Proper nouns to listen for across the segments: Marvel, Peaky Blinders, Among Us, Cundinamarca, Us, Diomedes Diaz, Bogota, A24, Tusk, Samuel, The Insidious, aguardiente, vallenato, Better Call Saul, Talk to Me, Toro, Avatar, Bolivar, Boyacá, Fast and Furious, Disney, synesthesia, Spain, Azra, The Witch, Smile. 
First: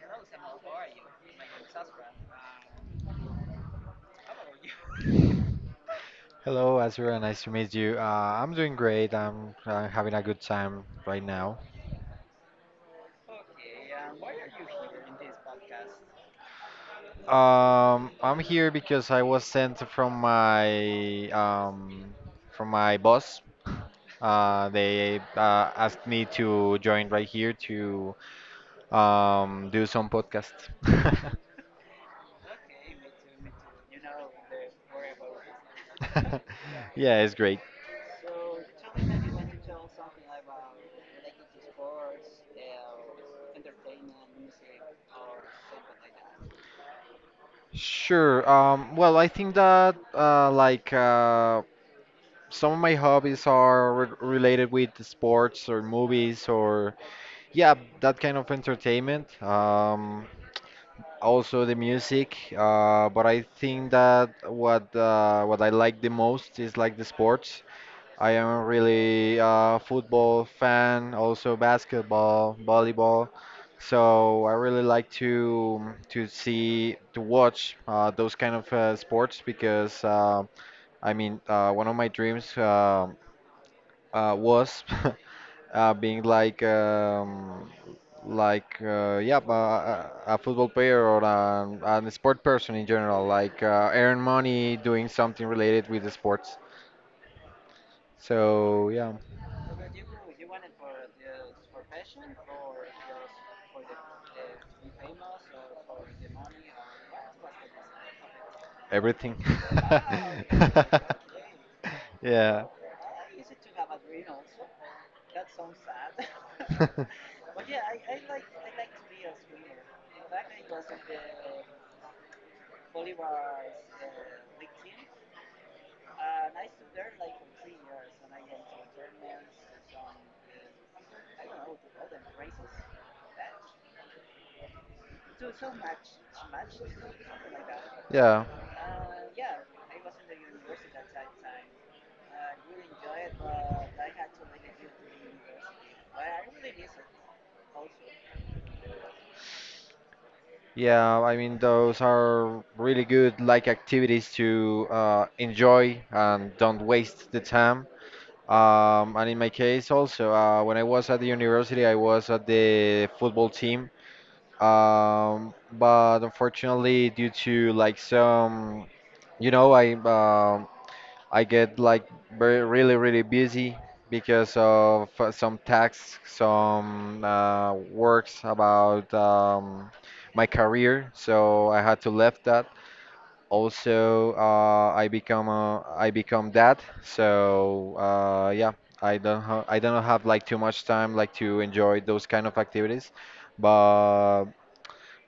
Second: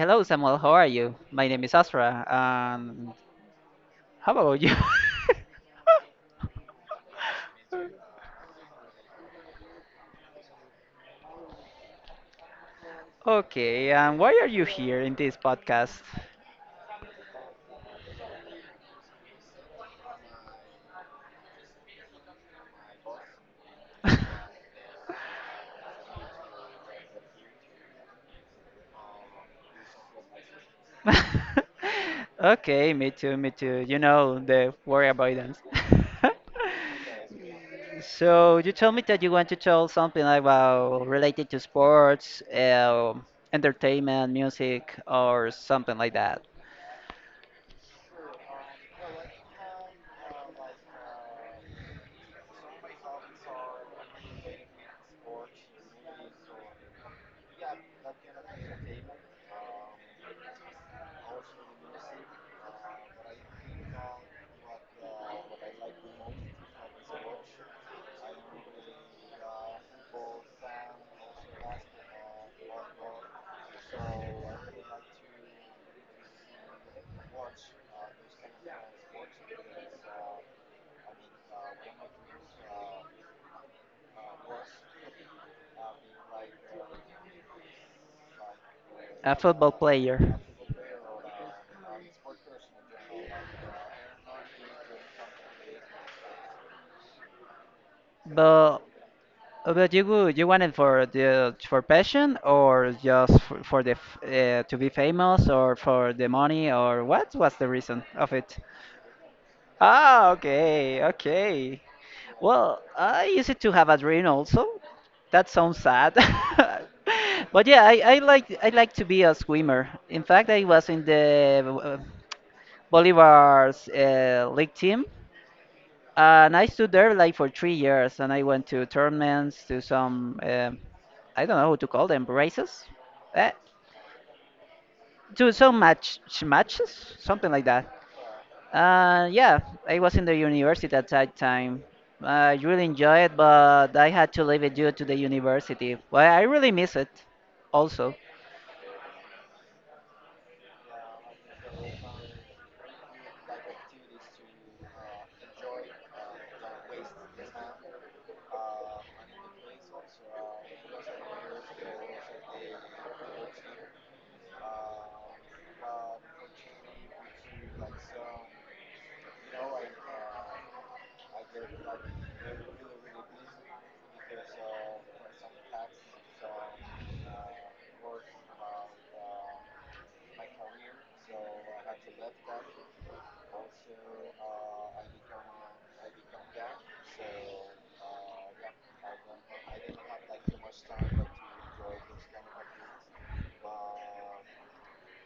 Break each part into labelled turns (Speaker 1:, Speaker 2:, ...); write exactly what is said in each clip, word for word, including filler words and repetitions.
Speaker 1: Hello, Samuel. How are you? My name is Asra. Um, how about you?
Speaker 2: Hello, Azra. Nice to meet you. Uh, I'm doing great. I'm uh, having a good time right now.
Speaker 1: Okay, and why are you here in this podcast?
Speaker 2: Um, I'm here because I was sent from my um, from my boss. Uh, they uh, asked me to join right here to um, do some podcast.
Speaker 1: Okay, me too, me too. You know, the worry avoidance.
Speaker 2: Yeah, it's great.
Speaker 1: So you told me that you want to tell something about related to sports, uh, entertainment, music, or something like that.
Speaker 2: Sure. Um, well, I think that uh, like uh, some of my hobbies are re related with the sports or movies or yeah, that kind of entertainment. Um, also the music. Uh, but I think that what uh, what I like the most is like the sports. I am a really uh, football fan, also basketball, volleyball. So I really like to to see to watch uh, those kind of uh, sports because uh, I mean uh, one of my dreams uh, uh, was uh, being like um, like uh, yeah
Speaker 1: A football
Speaker 2: uh, a a
Speaker 1: player.
Speaker 2: football player or an, an sport person in general like uh, earn money doing something related with the sports
Speaker 1: But
Speaker 2: so yeah
Speaker 1: but you would- you want it for the for passion or just for, for the f- uh, to be famous or for the money or what was the reason of it?
Speaker 2: everything
Speaker 1: Ah, okay, okay.
Speaker 2: yeah
Speaker 1: Well, I used to have a dream also. That sounds sad. But yeah, I, I like I like to be a swimmer. In fact, I was in the uh, Bolivar's uh, league team, and I stood there like for three years. And I went to tournaments, to some um I don't know how to call them races. Eh? Do some match matches, something like that.
Speaker 2: yeah.
Speaker 1: Uh, yeah, I was in the university at that time. I really enjoyed it, but I had to leave it due to the university. Well, I really miss it, also,
Speaker 2: Yeah, I mean, those are really good like activities to uh, enjoy and don't waste the time. Um, and in my case also, uh, when I was at the university, I was at the football team. Um, but unfortunately, due to like some, you know, I um I get like very, really, really busy because of uh, some tasks, some uh, works about um, my career. So I had to left that. Also, uh, I become a, I become dad. So uh, yeah, I don't ha I don't have like too much time like to enjoy those kind of activities. But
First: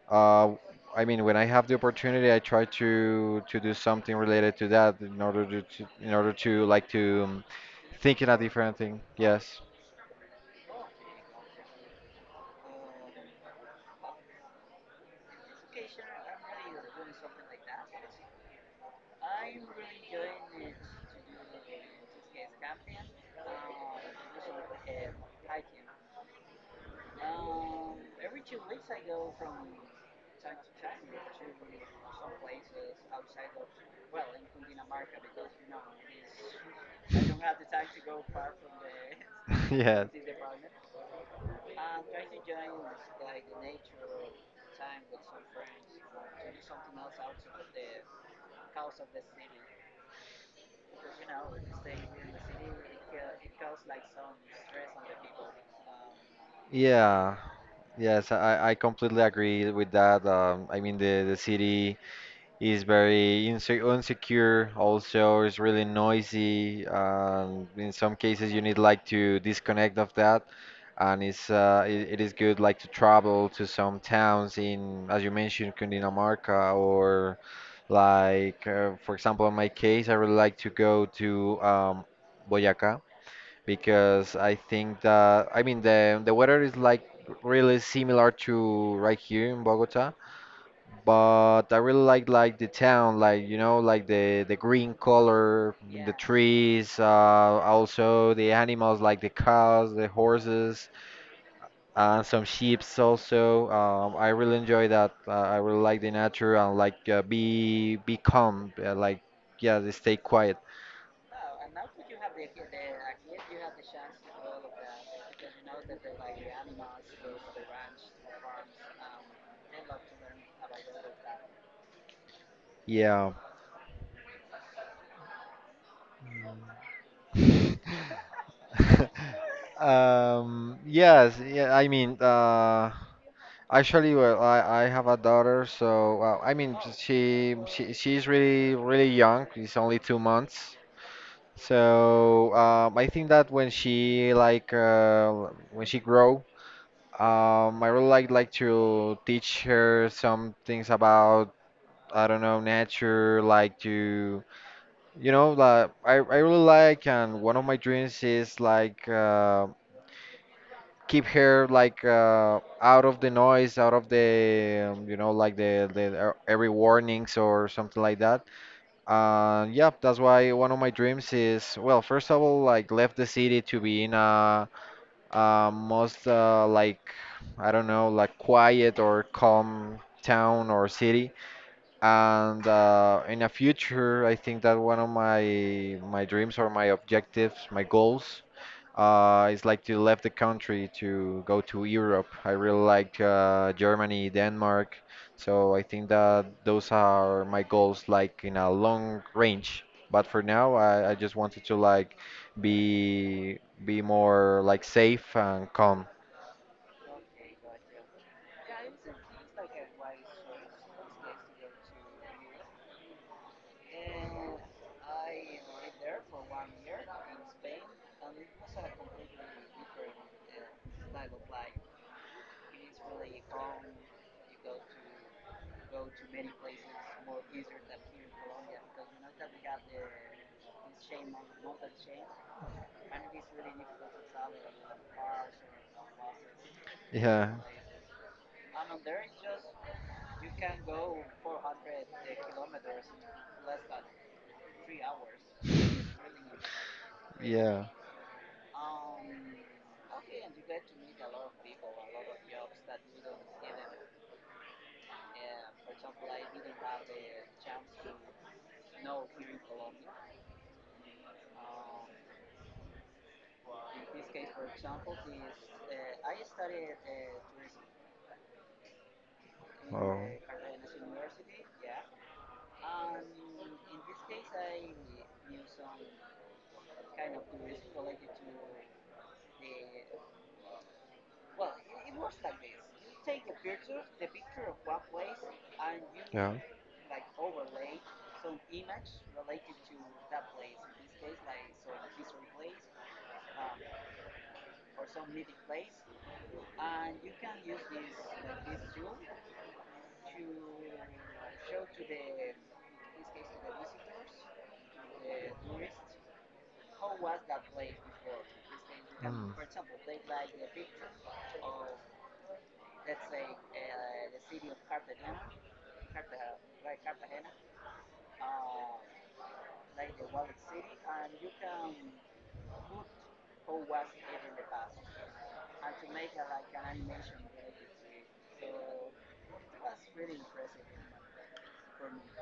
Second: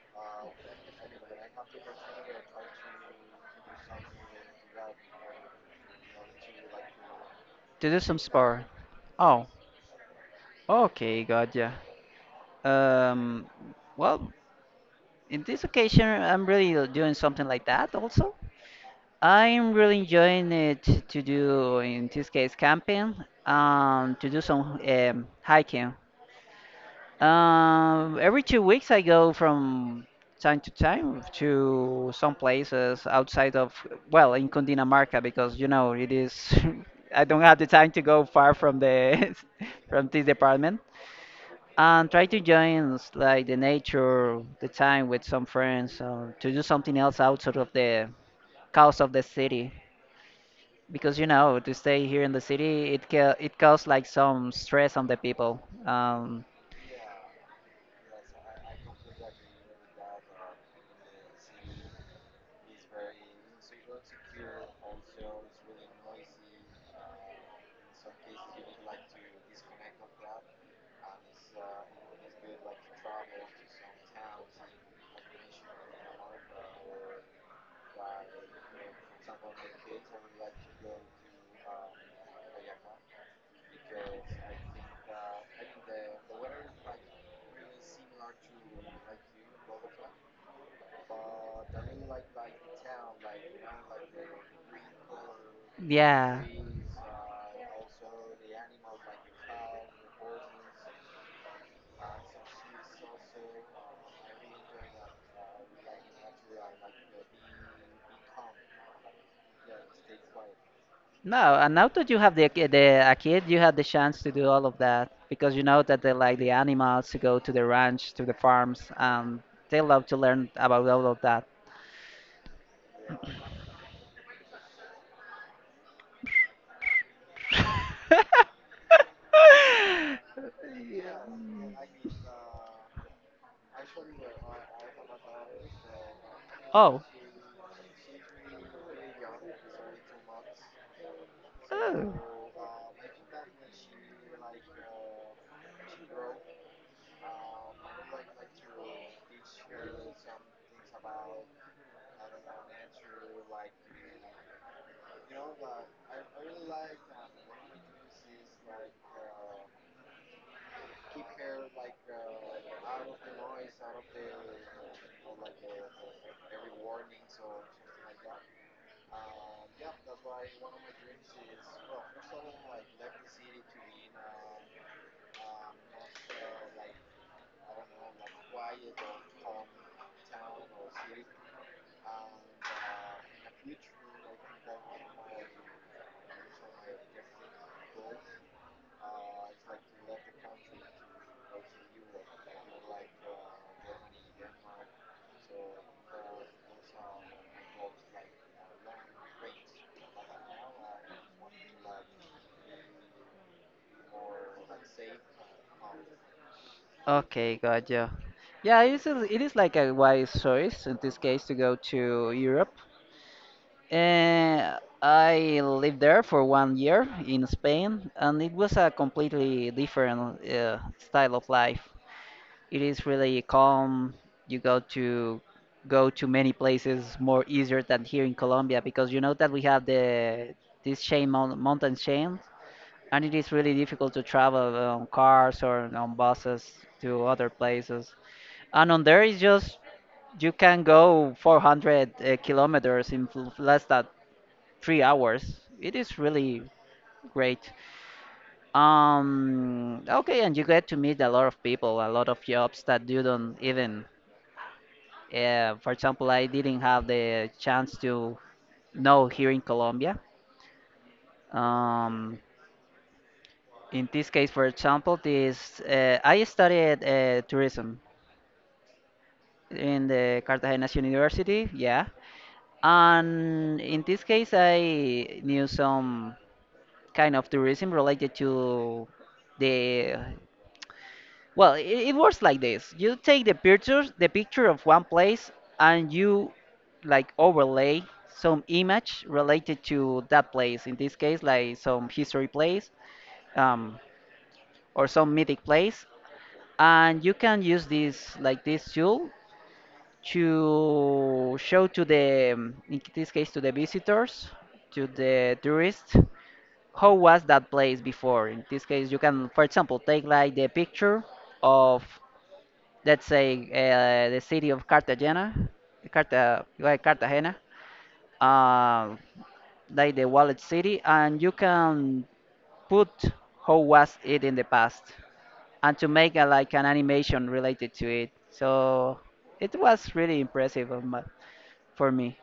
Speaker 2: uh, I mean, when I have the opportunity, I try to to do something related to that in order to, to in order to like to um,
Speaker 1: to do some
Speaker 2: think in a
Speaker 1: sport.
Speaker 2: different thing.
Speaker 1: Oh,
Speaker 2: Yes,
Speaker 1: okay, gotcha. Um, well, in this occasion, I'm really doing something like that also. I'm really enjoying it to do, in this case, camping, um, to do some um, hiking. Um, every two weeks I go from time to time to some places outside of, well, in Cundinamarca because you know it is. I don't have the time to go far from the
Speaker 2: yeah,
Speaker 1: from this department and try to join s- like the nature, the time with some friends, or to do something else outside of the cost of the city because you know to stay here in the city it ca- it causes like some stress on the people. Um,
Speaker 2: yeah, yes. I I completely agree with that. Um, I mean, the the city. He's very inse- insecure, also, it's really noisy. And in some cases, you need like to disconnect of that. And it's uh, it, it is good like to travel to some towns in, as you mentioned, Cundinamarca, or like, uh, for example, in my case, I would like to go to um, Boyacá because I think that, I mean, the, the weather is like really similar to right here in Bogota but I really like like the town, like you know, like the the green color, the
Speaker 1: yeah.
Speaker 2: trees, uh, also the animals like the cows, the horses, and some sheeps also. Um, I really enjoy that. Uh, I really like the nature and like uh, be be calm, uh, like yeah, they stay quiet.
Speaker 1: No, and now that you have the ki- the a kid, you had the chance to do all of that because you know that they like the animals to go to the ranch, to the farms, and they love to learn about all of that.
Speaker 2: Yeah. Um, yes, yeah, I mean, uh, actually, well, I, I have a daughter, so well, I mean, j-
Speaker 1: Oh.
Speaker 2: she, she she's really really young. She's only two months.
Speaker 1: Oh.
Speaker 2: So um, I think that when she like uh, when she grow, um, I really like like to teach her some things about I don't know nature, like to you know like I I really like and one of my dreams is like uh, keep her like uh, out of the noise, out of the um, you know like the the e- every warnings or something like that. Uh, yeah, that's why one of my dreams is well, first of all, like left the city to be in a, a most uh, like I don't know like quiet or calm town or city and uh, in the future I think that one of my my dreams or my objectives my goals uh, it's like to left the country to go to Europe. I really like uh, Germany, Denmark. So I think that those are my goals, like in a long range. But for now, I, I just wanted to like be be more like safe and calm.
Speaker 1: Okay, gotcha. Yeah, it is, it is like a wise choice in this case to go to Europe. Uh, I lived there for one year in Spain, and it was a completely different uh, style of life. It is really calm. You go to go to many places more easier than here in Colombia because you know that we have the this chain moun- mountain chain, and it is really difficult to travel on cars or on buses to other
Speaker 2: Yeah,
Speaker 1: places. And on there is just you can go four hundred uh, kilometers in f- less than three hours. It is really great.
Speaker 2: yeah.
Speaker 1: Um, okay, and you get to meet a lot of people, a lot of jobs that you don't even. Uh, for example, I didn't have the chance to know here in Colombia. Um, in this case, for example, this uh, I studied uh, tourism in
Speaker 2: Oh,
Speaker 1: the Cartagena's University, yeah. And in this case, I knew some kind of tourism related to the. Well, it, it works like this. You take the pictures, the picture of one place, and
Speaker 2: yeah.
Speaker 1: you like overlay some image related to that place. In this case, like some history place, um, or some mythic place, and you can use this like this tool to show to the, um, in this case, to the visitors, to the tourists, how was that place before. In this case, you can,
Speaker 2: Mm.
Speaker 1: for example, take like the picture of let's say uh, the city of Cartagena, Carta, like Cartagena, uh, like the wallet city, and you can put how was it in the past, and to make a, like an animation related to it. So it was really impressive of my, for me.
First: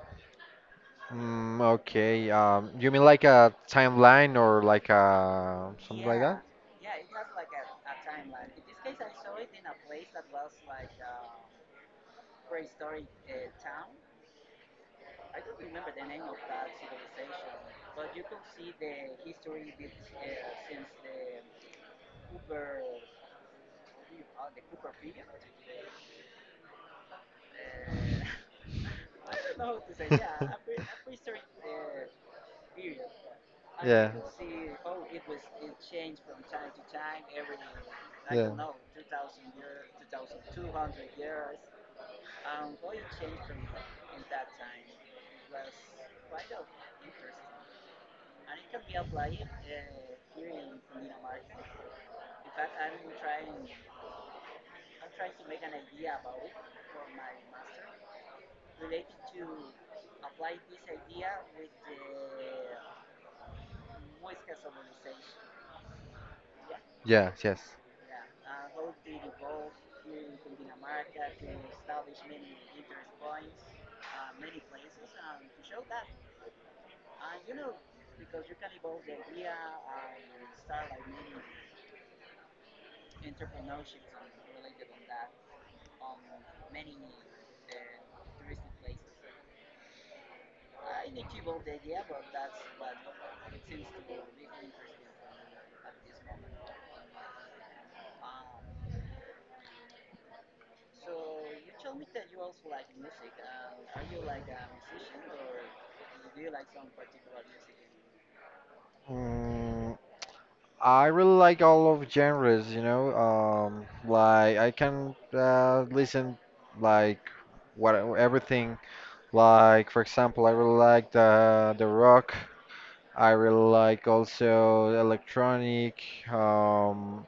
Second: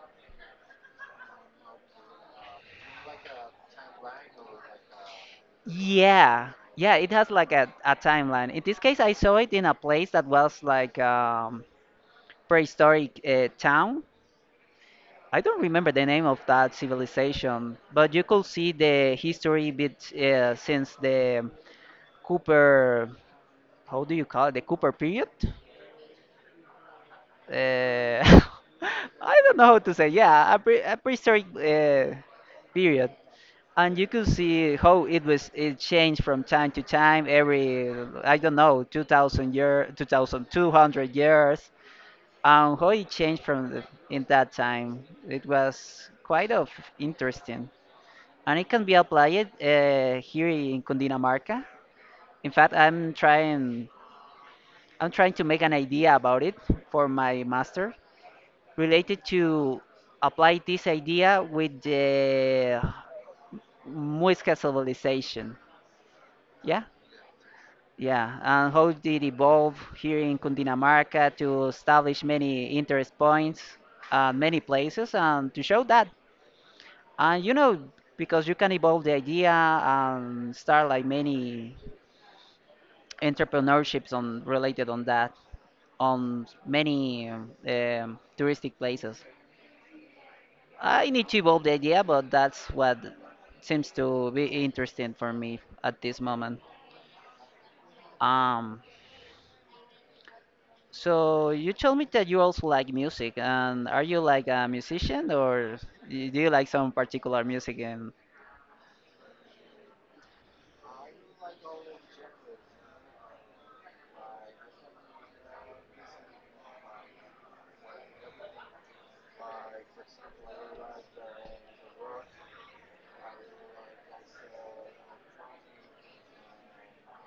Speaker 2: Mm, okay. Um, you mean like a timeline or like a something like that?
Speaker 1: Yeah, yeah, it has like a, a timeline. In this case, I saw it in a place that was like um, prehistoric uh, town. I don't remember the name of that civilization, but you could see the history bit uh, since the Cooper, how do you call it, the Cooper period? Uh, I don't know how to say.
Speaker 2: Yeah.
Speaker 1: Yeah, a, pre a prehistoric uh, period, and you
Speaker 2: Yeah.
Speaker 1: could see how it was it changed from time to time. Every I don't know, two thousand year, two thousand two hundred years, and how it changed from the, in that time. It was quite of interesting. And it can be applied uh, here in Cundinamarca. In fact, I'm trying I'm trying to make an idea about it for my master related to apply this idea with the Muisca civilization. Yeah,
Speaker 2: Yes, yes.
Speaker 1: yeah, and how did it evolve here in Cundinamarca to establish many interest points, uh, many places, and to show that. And you know, because you can evolve the idea and start like many entrepreneurships on related on that on many um, um, touristic places. I need to evolve the idea, but that's what seems to be interesting for me at this moment. Um, so you told me that you also like music, and are you like a musician, or y- do you like some particular music? And
Speaker 2: Mm, I really like all of genres, you know. Um, like I can uh, listen like what everything. Like for example, I really like the the rock. I really like also electronic, um,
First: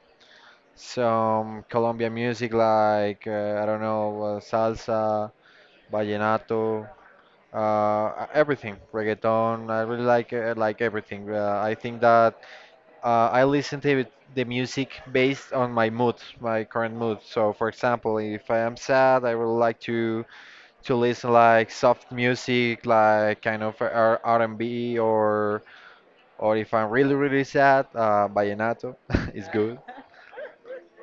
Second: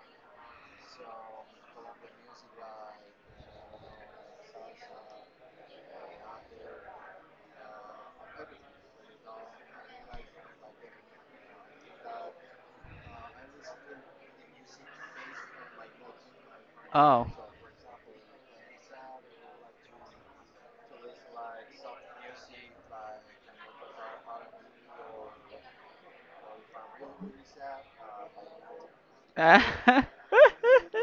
Speaker 2: some Colombian music like uh, I don't know uh, salsa, vallenato, uh, everything, reggaeton. I really like uh, like everything. Uh, I think that uh, I listen to it- the music based on my mood, my current mood.
Speaker 1: oh,
Speaker 2: So for example, if I am sad, I really like to to listen like soft music, like kind of R- R&B or or if I'm really really sad, uh, vallenato is
Speaker 1: ah.
Speaker 2: good.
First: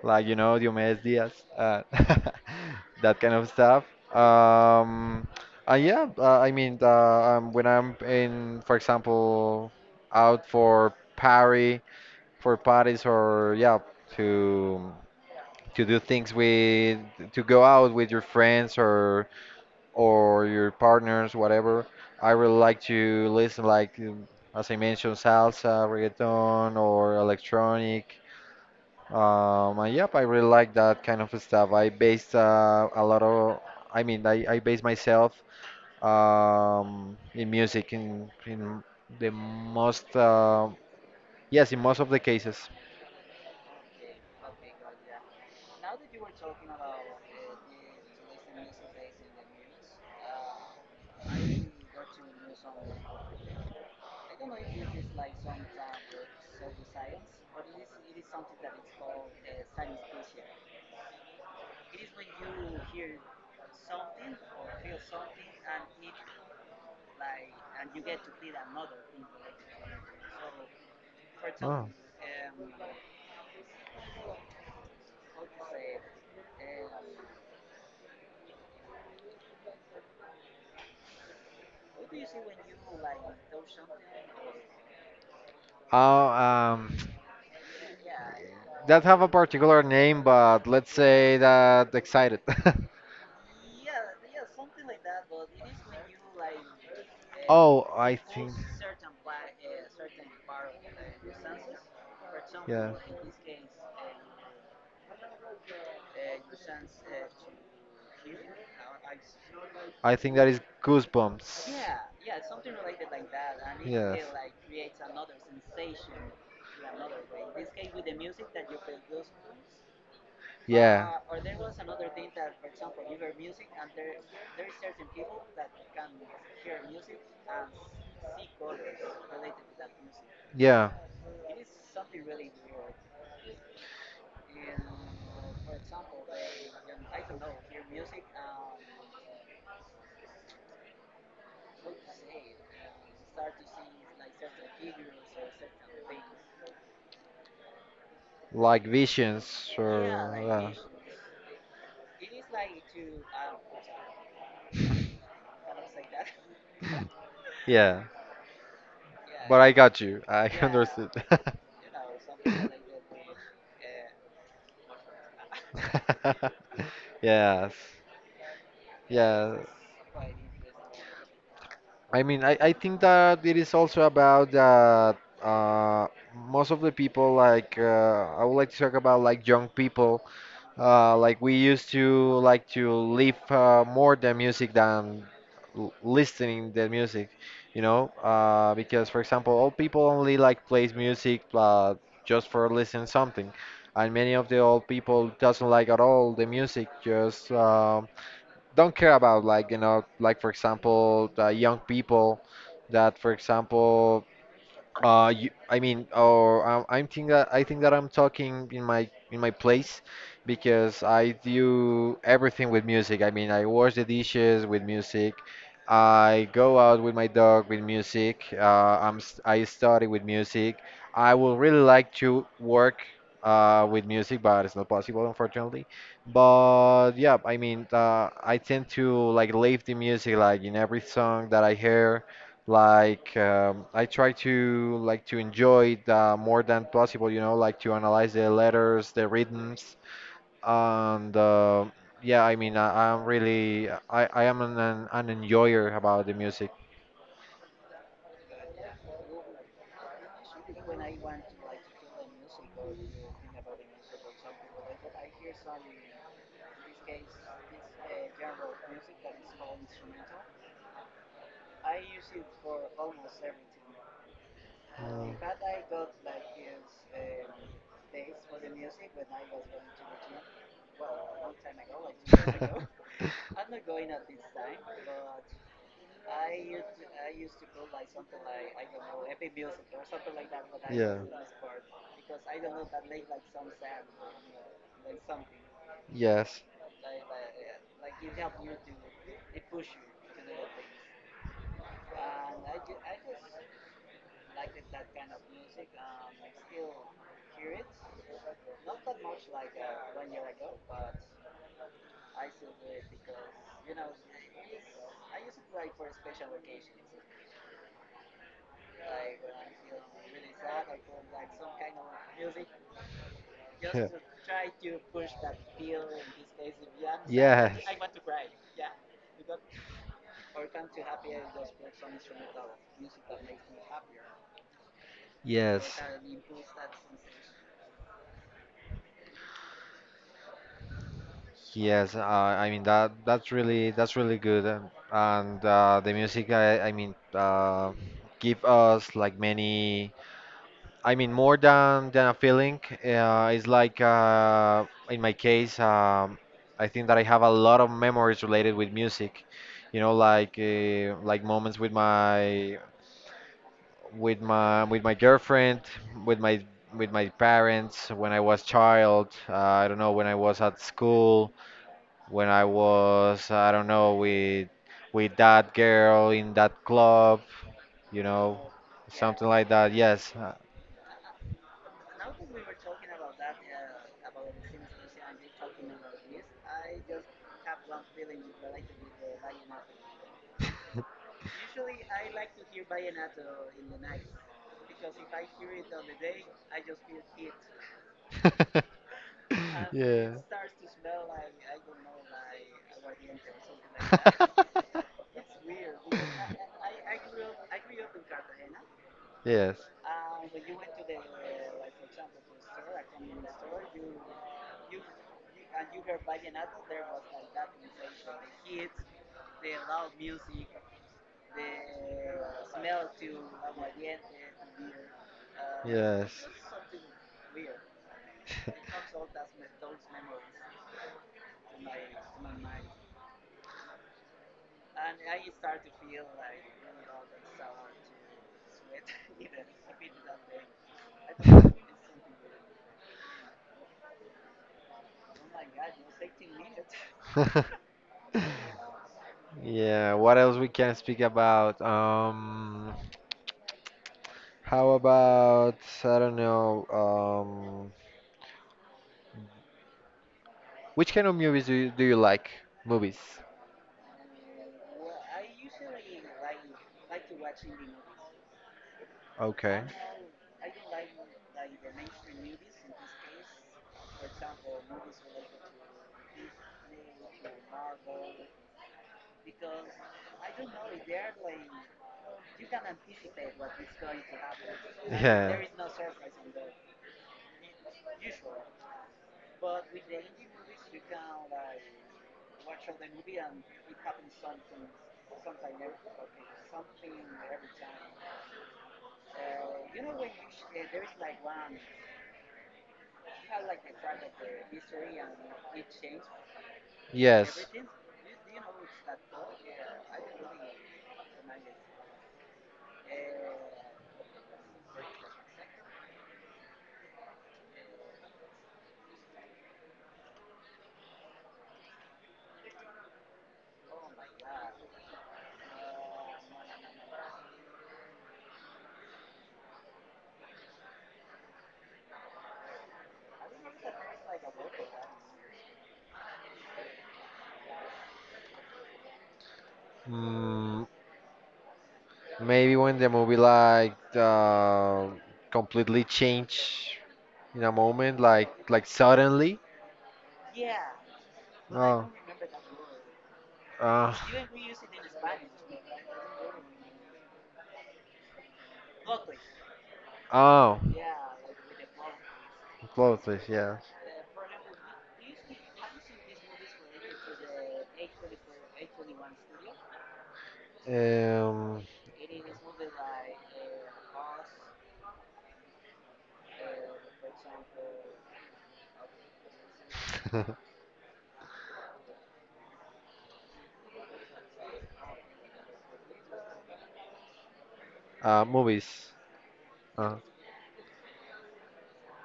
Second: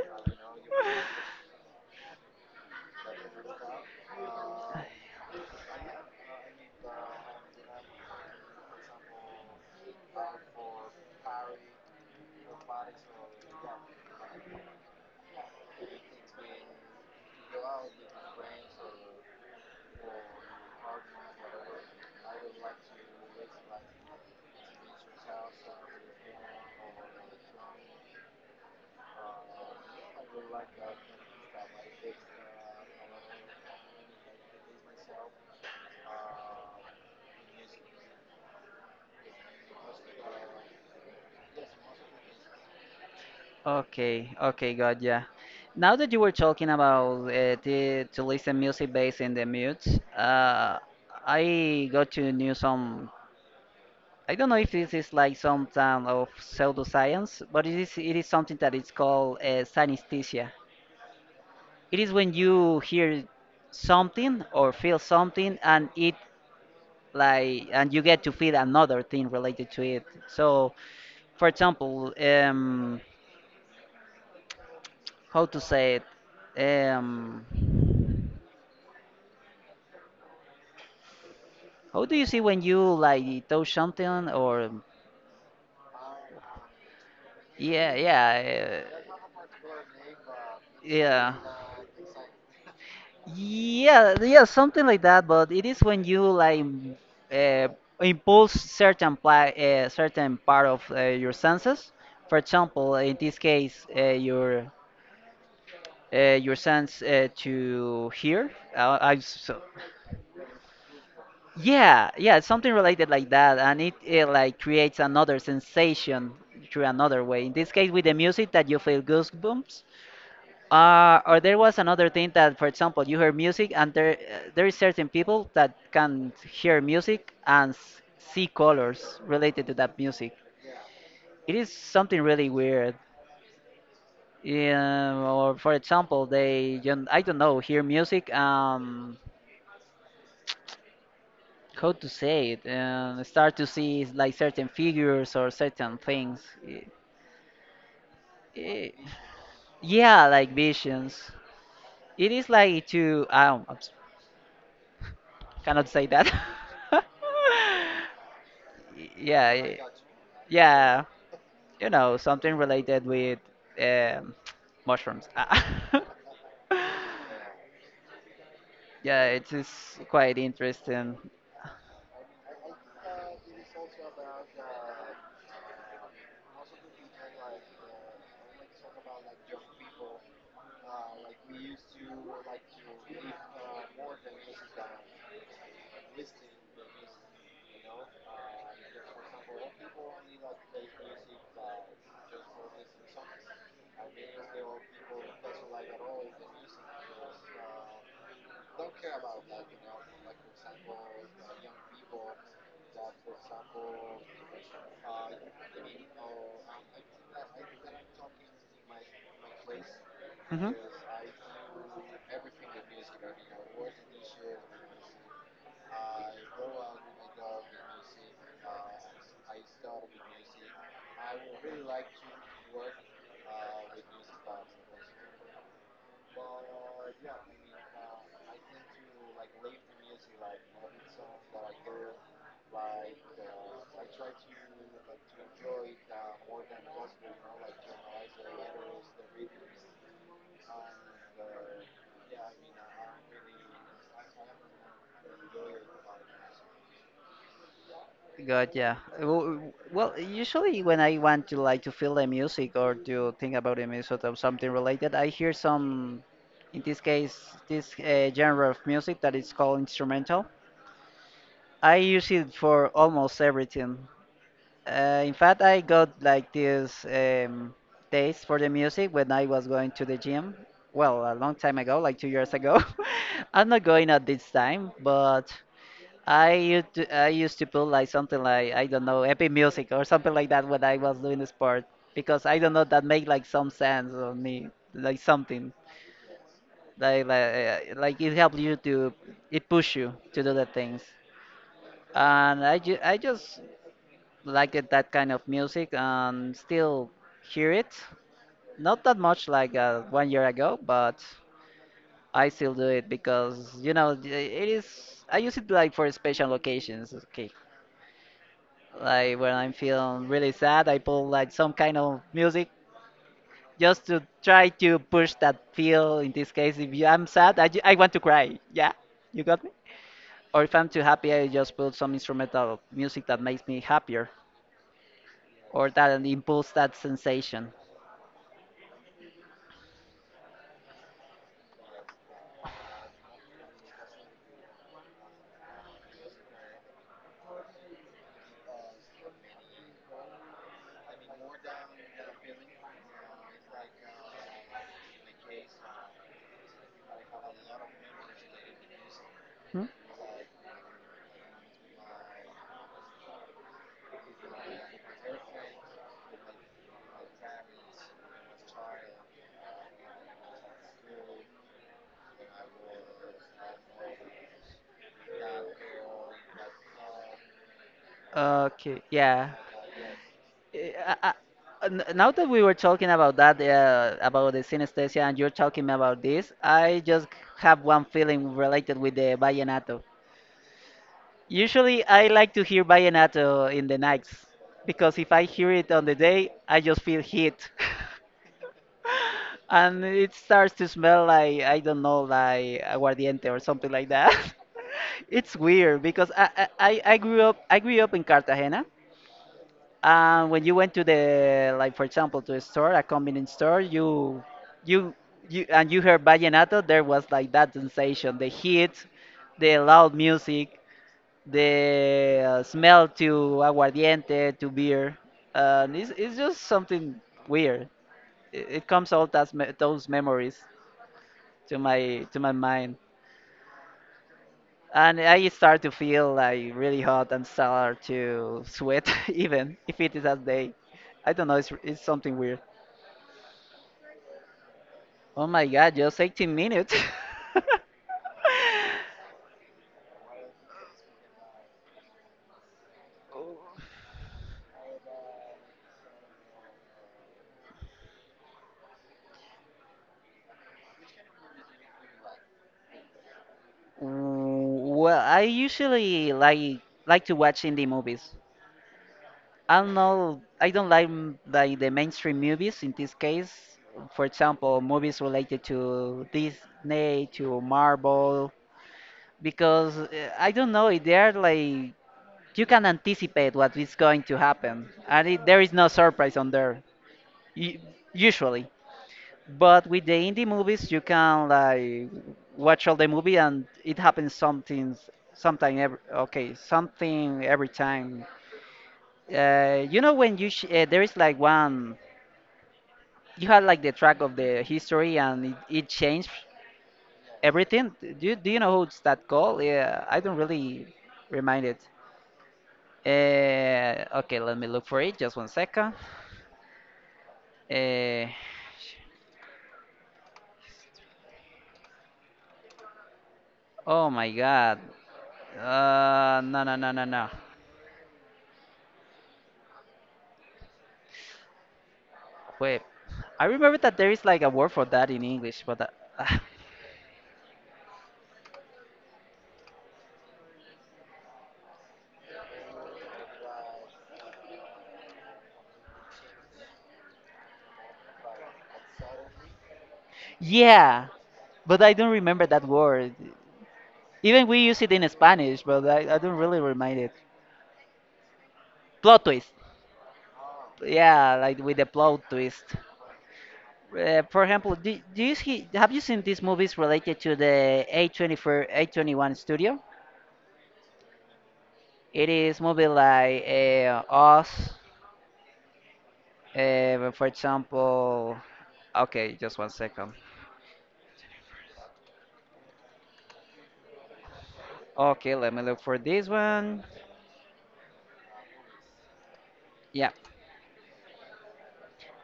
Speaker 2: Like you know Diomedes Diaz, uh, that kind of stuff. Um, and yeah, uh, I mean uh, um, when I'm in, for example, out for party, for parties or yeah to to do things with to go out with your friends or or your partners, whatever. I really like to listen, like um, as I mentioned, salsa, reggaeton, or electronic. Um, and yep, I really like that kind of stuff. I base uh, a lot of, I mean, I, I base myself um, in music in in the most, uh, yes, in most of the cases.
Speaker 1: Okay, okay, got ya. Now that you were talking about uh, the, to listen music based in the mute, uh, I got to know some. I don't know if this is like some kind of pseudoscience, but it is it is something that is called uh, synesthesia. It is when you hear something or feel something and it like and you get to feed another thing related to it. So for
Speaker 2: Oh.
Speaker 1: example, um how to say it, um how do you see when you like touch something or
Speaker 2: Oh, um,
Speaker 1: yeah, yeah,
Speaker 2: that
Speaker 1: uh,
Speaker 2: have a particular name, but let's
Speaker 1: yeah,
Speaker 2: say that excited.
Speaker 1: yeah, yeah, something like that, but it is when you like m- uh,
Speaker 2: Oh, I
Speaker 1: impulse
Speaker 2: think,
Speaker 1: certain pla- uh, certain part of uh, your senses, for
Speaker 2: yeah,
Speaker 1: example in this case uh, your uh, your sense uh, to hear. Uh, I so
Speaker 2: I think that is goosebumps.
Speaker 1: Yeah, yeah, it's something related like that, and it,
Speaker 2: Yes.
Speaker 1: it like
Speaker 2: Yeah.
Speaker 1: creates another sensation through another way. In this case, with the music, that you feel goosebumps.
Speaker 2: Yeah,
Speaker 1: Uh, or there was another thing that, for example, you hear music, and there uh, there is certain people that can hear music and s- see colors related to that music. It is something really weird. Yeah, or for example, they, you kn- I don't know, hear music. Um, how to say it, and start to see like certain figures or certain things. I-
Speaker 2: like
Speaker 1: I-
Speaker 2: visions or
Speaker 1: yeah, like
Speaker 2: yeah.
Speaker 1: visions, it is like to I don't, I cannot say that.
Speaker 2: Yeah,
Speaker 1: yeah
Speaker 2: but I
Speaker 1: i-
Speaker 2: got you. I
Speaker 1: yeah,
Speaker 2: understood.
Speaker 1: you know something related with um, mushrooms. Ah.
Speaker 2: Yes,
Speaker 1: Yeah, it
Speaker 2: yeah.
Speaker 1: is quite interesting.
Speaker 2: I mean, I, I think that it is also about that uh, most of the people, like, uh, I would like to talk about like young people, uh, like we used to like to live uh, more the music than l- listening the music, you know, uh, because for example, old people only like plays music uh, just for listen something, and many of the old people doesn't like at all the music, just. um don't care about like you know like for example uh, young people that for example uh, you, I mean, or um, I'm think that I think that I'm talking in my in my place
Speaker 1: Mhm.
Speaker 2: because I do everything with music. I mean, I wash the dishes with music. I go out with my dog with music. Uh, I'm s- I study with music. I would really like to work uh, with music, but it's not possible, unfortunately. But yeah, I mean, uh, I tend to like leave the music like in every song that I hear like um, I try to like to enjoy it uh, more than possible, you know, like to analyze the letters, the rhythms, and uh, yeah, I mean, I, I'm really I, I am an, an an enjoyer about the music.
Speaker 1: Gotcha. W- Well, usually when I want to like to feel the music or to think about the music or something related, I hear some, in this case, this uh, genre of music that is called instrumental. I use it for almost everything. Uh, in fact, I got like this um, taste for the music when I was going to the gym. Well, a long time ago, like two years ago.
Speaker 2: Mm.
Speaker 1: I'm not going at this time, but. I used to, I used to put like something like I don't know epic music or something like that when I was doing the sport, because I don't know that make like some sense on me, like something
Speaker 2: Yes.
Speaker 1: like like, uh, like it helps you to, it push you to do the things, and I ju I just like it, that kind of music, and still hear it not that much like uh, one year ago, but I still do it because you know th- it is I use it like for special occasions. Okay. Like when I'm feeling really sad, I pull like some kind of music just to try to push that feel. In this case, if you, I'm sad, I, ju- I want to cry.
Speaker 2: or
Speaker 1: Yeah, you got me? Or if I'm too happy, I just put some instrumental music that makes me happier or
Speaker 2: Yes.
Speaker 1: that impulse that sensation.
Speaker 2: Yes, uh, I mean that that's really that's really good, um, and uh, the music I, I mean uh, give us like many I mean, more than than a feeling, uh, it's like uh, in my case, um, I think that I have a lot of memories related with music.
Speaker 1: Hmm?
Speaker 2: You know, like uh, like moments with my with my with my girlfriend, with my with my parents when I was child. Uh, I don't know when I was at school, when I was I don't know with with that girl in that club. You know,
Speaker 1: Okay,
Speaker 2: something
Speaker 1: yeah.
Speaker 2: like that. Yes.
Speaker 1: Eh, I- I- n- Now that we were talking about that, uh, about the synesthesia, and you're talking about this, I just have one feeling related with the vallenato. Usually, I like to hear vallenato in the nights because if I hear it on the day, I just feel heat. And
Speaker 2: yeah.
Speaker 1: it starts to smell like, I don't know, like aguardiente or something like that. It's weird because I, I, I I grew up I grew up in Cartagena.
Speaker 2: yes.
Speaker 1: And when you went to the like for example to a store, a convenience store, you you you and you heard vallenato, there was like that sensation, the heat, the loud music, the uh, smell to aguardiente, to beer. Uh,
Speaker 2: Um,
Speaker 1: it's, it's
Speaker 2: yes.
Speaker 1: just something weird. It, it comes all those, me- those memories to my to my mind, and I start to feel like really hot and start to sweat even if it is a day. I don't know. It's it's something weird. Oh my God! Just eighteen minutes.
Speaker 2: Yeah, what else we can speak about? Um, how about I don't know. Um, which kind of movies do you, do you like? Movies.
Speaker 1: W- Well, I usually like like to watch indie movies. I
Speaker 2: Okay.
Speaker 1: don't know. I don't like m- like the mainstream movies in this case. For example, movies related to Disney, to Marvel, because uh, I don't know. They are like you can anticipate what is going to happen, and it, there
Speaker 2: Yeah.
Speaker 1: is no surprise on there u- usually. But with the indie movies, you can like watch all the movie and it happens something, sometime every okay, something every time. Uh, you know when you sh uh, there is like one. You had like the track of the history and it, it changed
Speaker 2: Yes.
Speaker 1: everything. Do you, do you know who's that called? Yeah, I don't really remind it. Uh, okay, let me look for it. Just one second. Uh, oh my god. Uh, no, no, no, no, no. Wait. I remember that there is like a word for that in English, but uh,
Speaker 2: Mm, maybe when the movie like uh, completely change in a moment, like like suddenly.
Speaker 1: yeah, but I
Speaker 2: Oh.
Speaker 1: don't remember that word.
Speaker 2: Uh,
Speaker 1: Even we use it in Spanish, but I, I don't really remind it. Plot twist.
Speaker 2: oh.
Speaker 1: Yeah, like with the plot twist.
Speaker 2: Clothes. Yeah.
Speaker 1: Uh, for example, do, do you see, have you seen these movies related to the A two four, A two one studio?
Speaker 2: Um.
Speaker 1: It is movie like uh, Us, uh, for example. Okay, just one second. Okay, let me look for this one.
Speaker 2: uh, movies.
Speaker 1: Yeah,
Speaker 2: Uh,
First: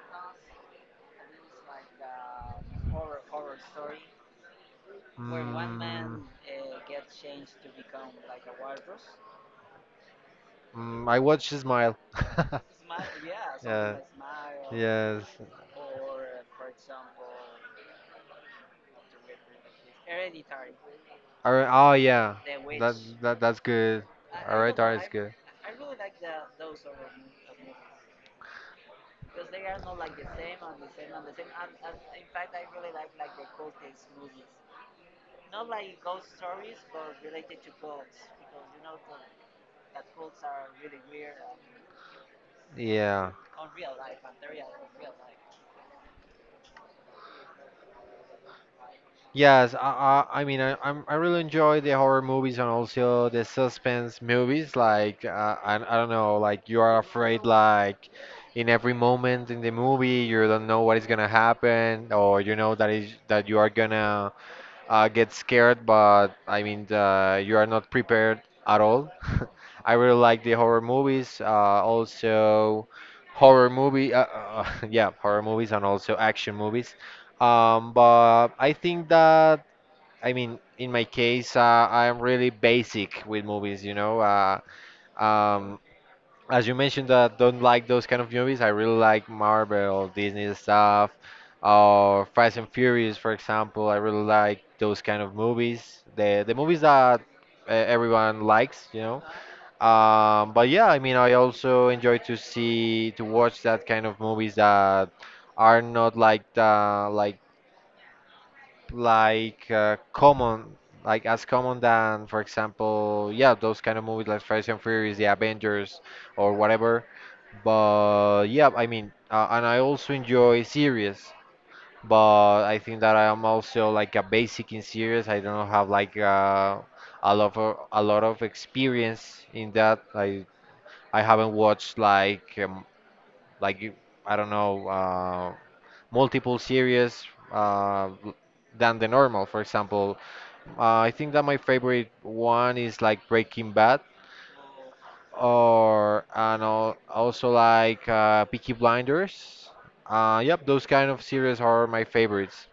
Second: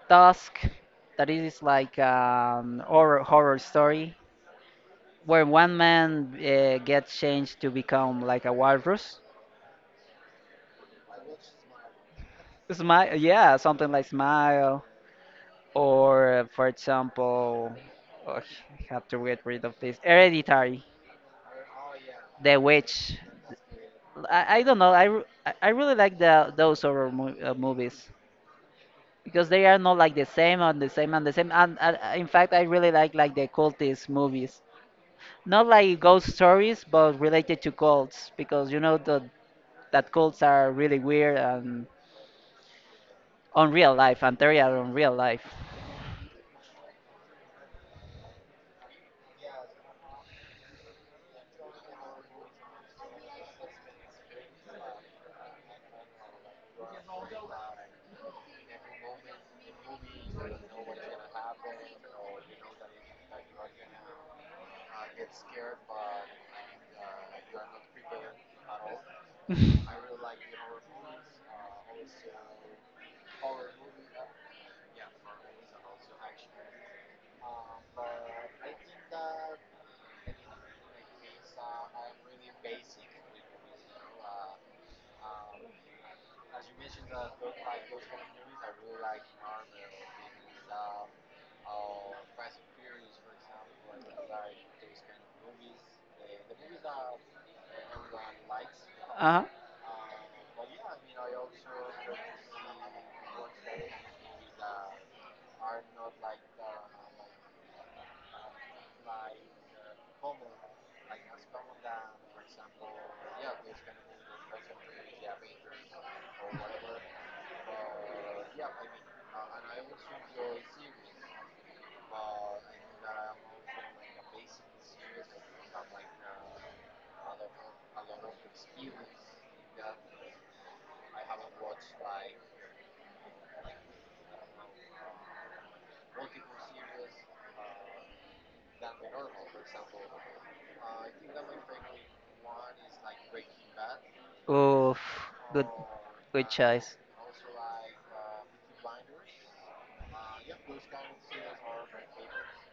Speaker 1: Tusk. That is like an horror horror story where one man uh, gets
Speaker 2: mm.
Speaker 1: changed to become like a walrus.
Speaker 2: Mm, I watched Smile.
Speaker 1: Smile, yeah, something
Speaker 2: Yeah.
Speaker 1: like Smile.
Speaker 2: Yes.
Speaker 1: Or, uh, for example, oh, I have to get rid of this Hereditary,
Speaker 2: Alright. Oh yeah.
Speaker 1: The
Speaker 2: That
Speaker 1: Witch.
Speaker 2: that that's good.
Speaker 1: I, I
Speaker 2: Alright,
Speaker 1: don't know.
Speaker 2: that
Speaker 1: I,
Speaker 2: is
Speaker 1: re-
Speaker 2: good.
Speaker 1: I I really like the those horror mo- uh, movies because they are not like the same and the same and the same. And uh, in fact, I really like like the cultist movies, not like ghost stories, but related to cults because you know the, that cults are really weird and
Speaker 2: Yeah.
Speaker 1: unreal life, and they are unreal life.
Speaker 2: Yes. I I, I mean I I'm, I really enjoy the horror movies and also the suspense movies. Like uh, I I don't know. Like you are afraid. Like in every moment in the movie you don't know what is gonna happen or you know that is that you are gonna uh, get scared, but I mean, uh, you are not prepared at all.
Speaker 1: uh
Speaker 2: I really like the horror movies, uh, also horror movie, uh, uh, yeah, horror movies and also action movies. Um, but I think that, I mean, in my case, uh, I'm really basic with movies, you know. Uh, um, as you mentioned that don't like those kind of movies, I really like Marvel, Disney stuff, or Fast and Furious, for example. I really like those kind of movies. The the movies that uh, everyone likes, you know.
Speaker 1: huh.
Speaker 2: Um, but yeah, I mean, I also enjoy to see to watch that kind of movies that are not like the like like uh, common, like as common than, for example, yeah, those kind of movies like Fast and Furious, The Avengers, or whatever. But yeah, I mean, uh, and I also enjoy series, but I think that I am also like a basic in series. I don't have like uh, a lot of a lot of experience in that. I I haven't watched like um, like you- I don't know uh, multiple series uh, l- than the normal. For example, uh, I think that my favorite one is like Breaking Bad,
Speaker 1: Oof, good,
Speaker 2: or
Speaker 1: good
Speaker 2: and al-
Speaker 1: choice.
Speaker 2: also like uh, Peaky Blinders. Uh, yep, those kind of series are my favorites.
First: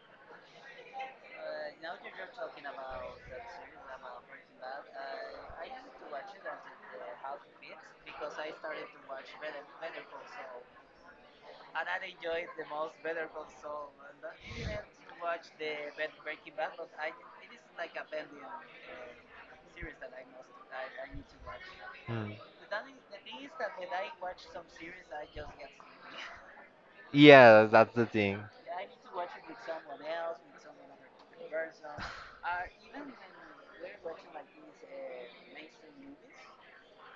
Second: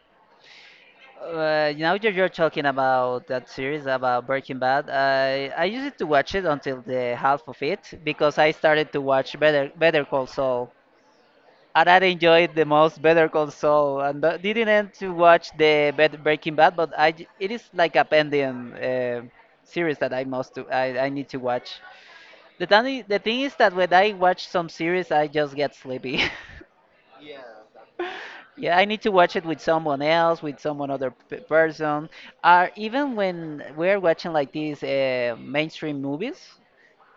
Speaker 1: Uh, now that you're talking about that series about Breaking Bad, I I used to watch it until the half of it because I started to watch Better Better Call Saul, and I enjoyed the most Better Call Saul, and uh, didn't end to watch the Bet- Breaking Bad, but I j- it is like a pending uh, series that I must to, I I need to watch.
Speaker 2: Hmm.
Speaker 1: The thing the thing is that when I watch some series, I just get sleepy.
Speaker 2: Yeah, that's the thing.
Speaker 1: Yeah, I need to watch it with someone else, with someone other p- person. Or even when we're watching like these uh, mainstream movies,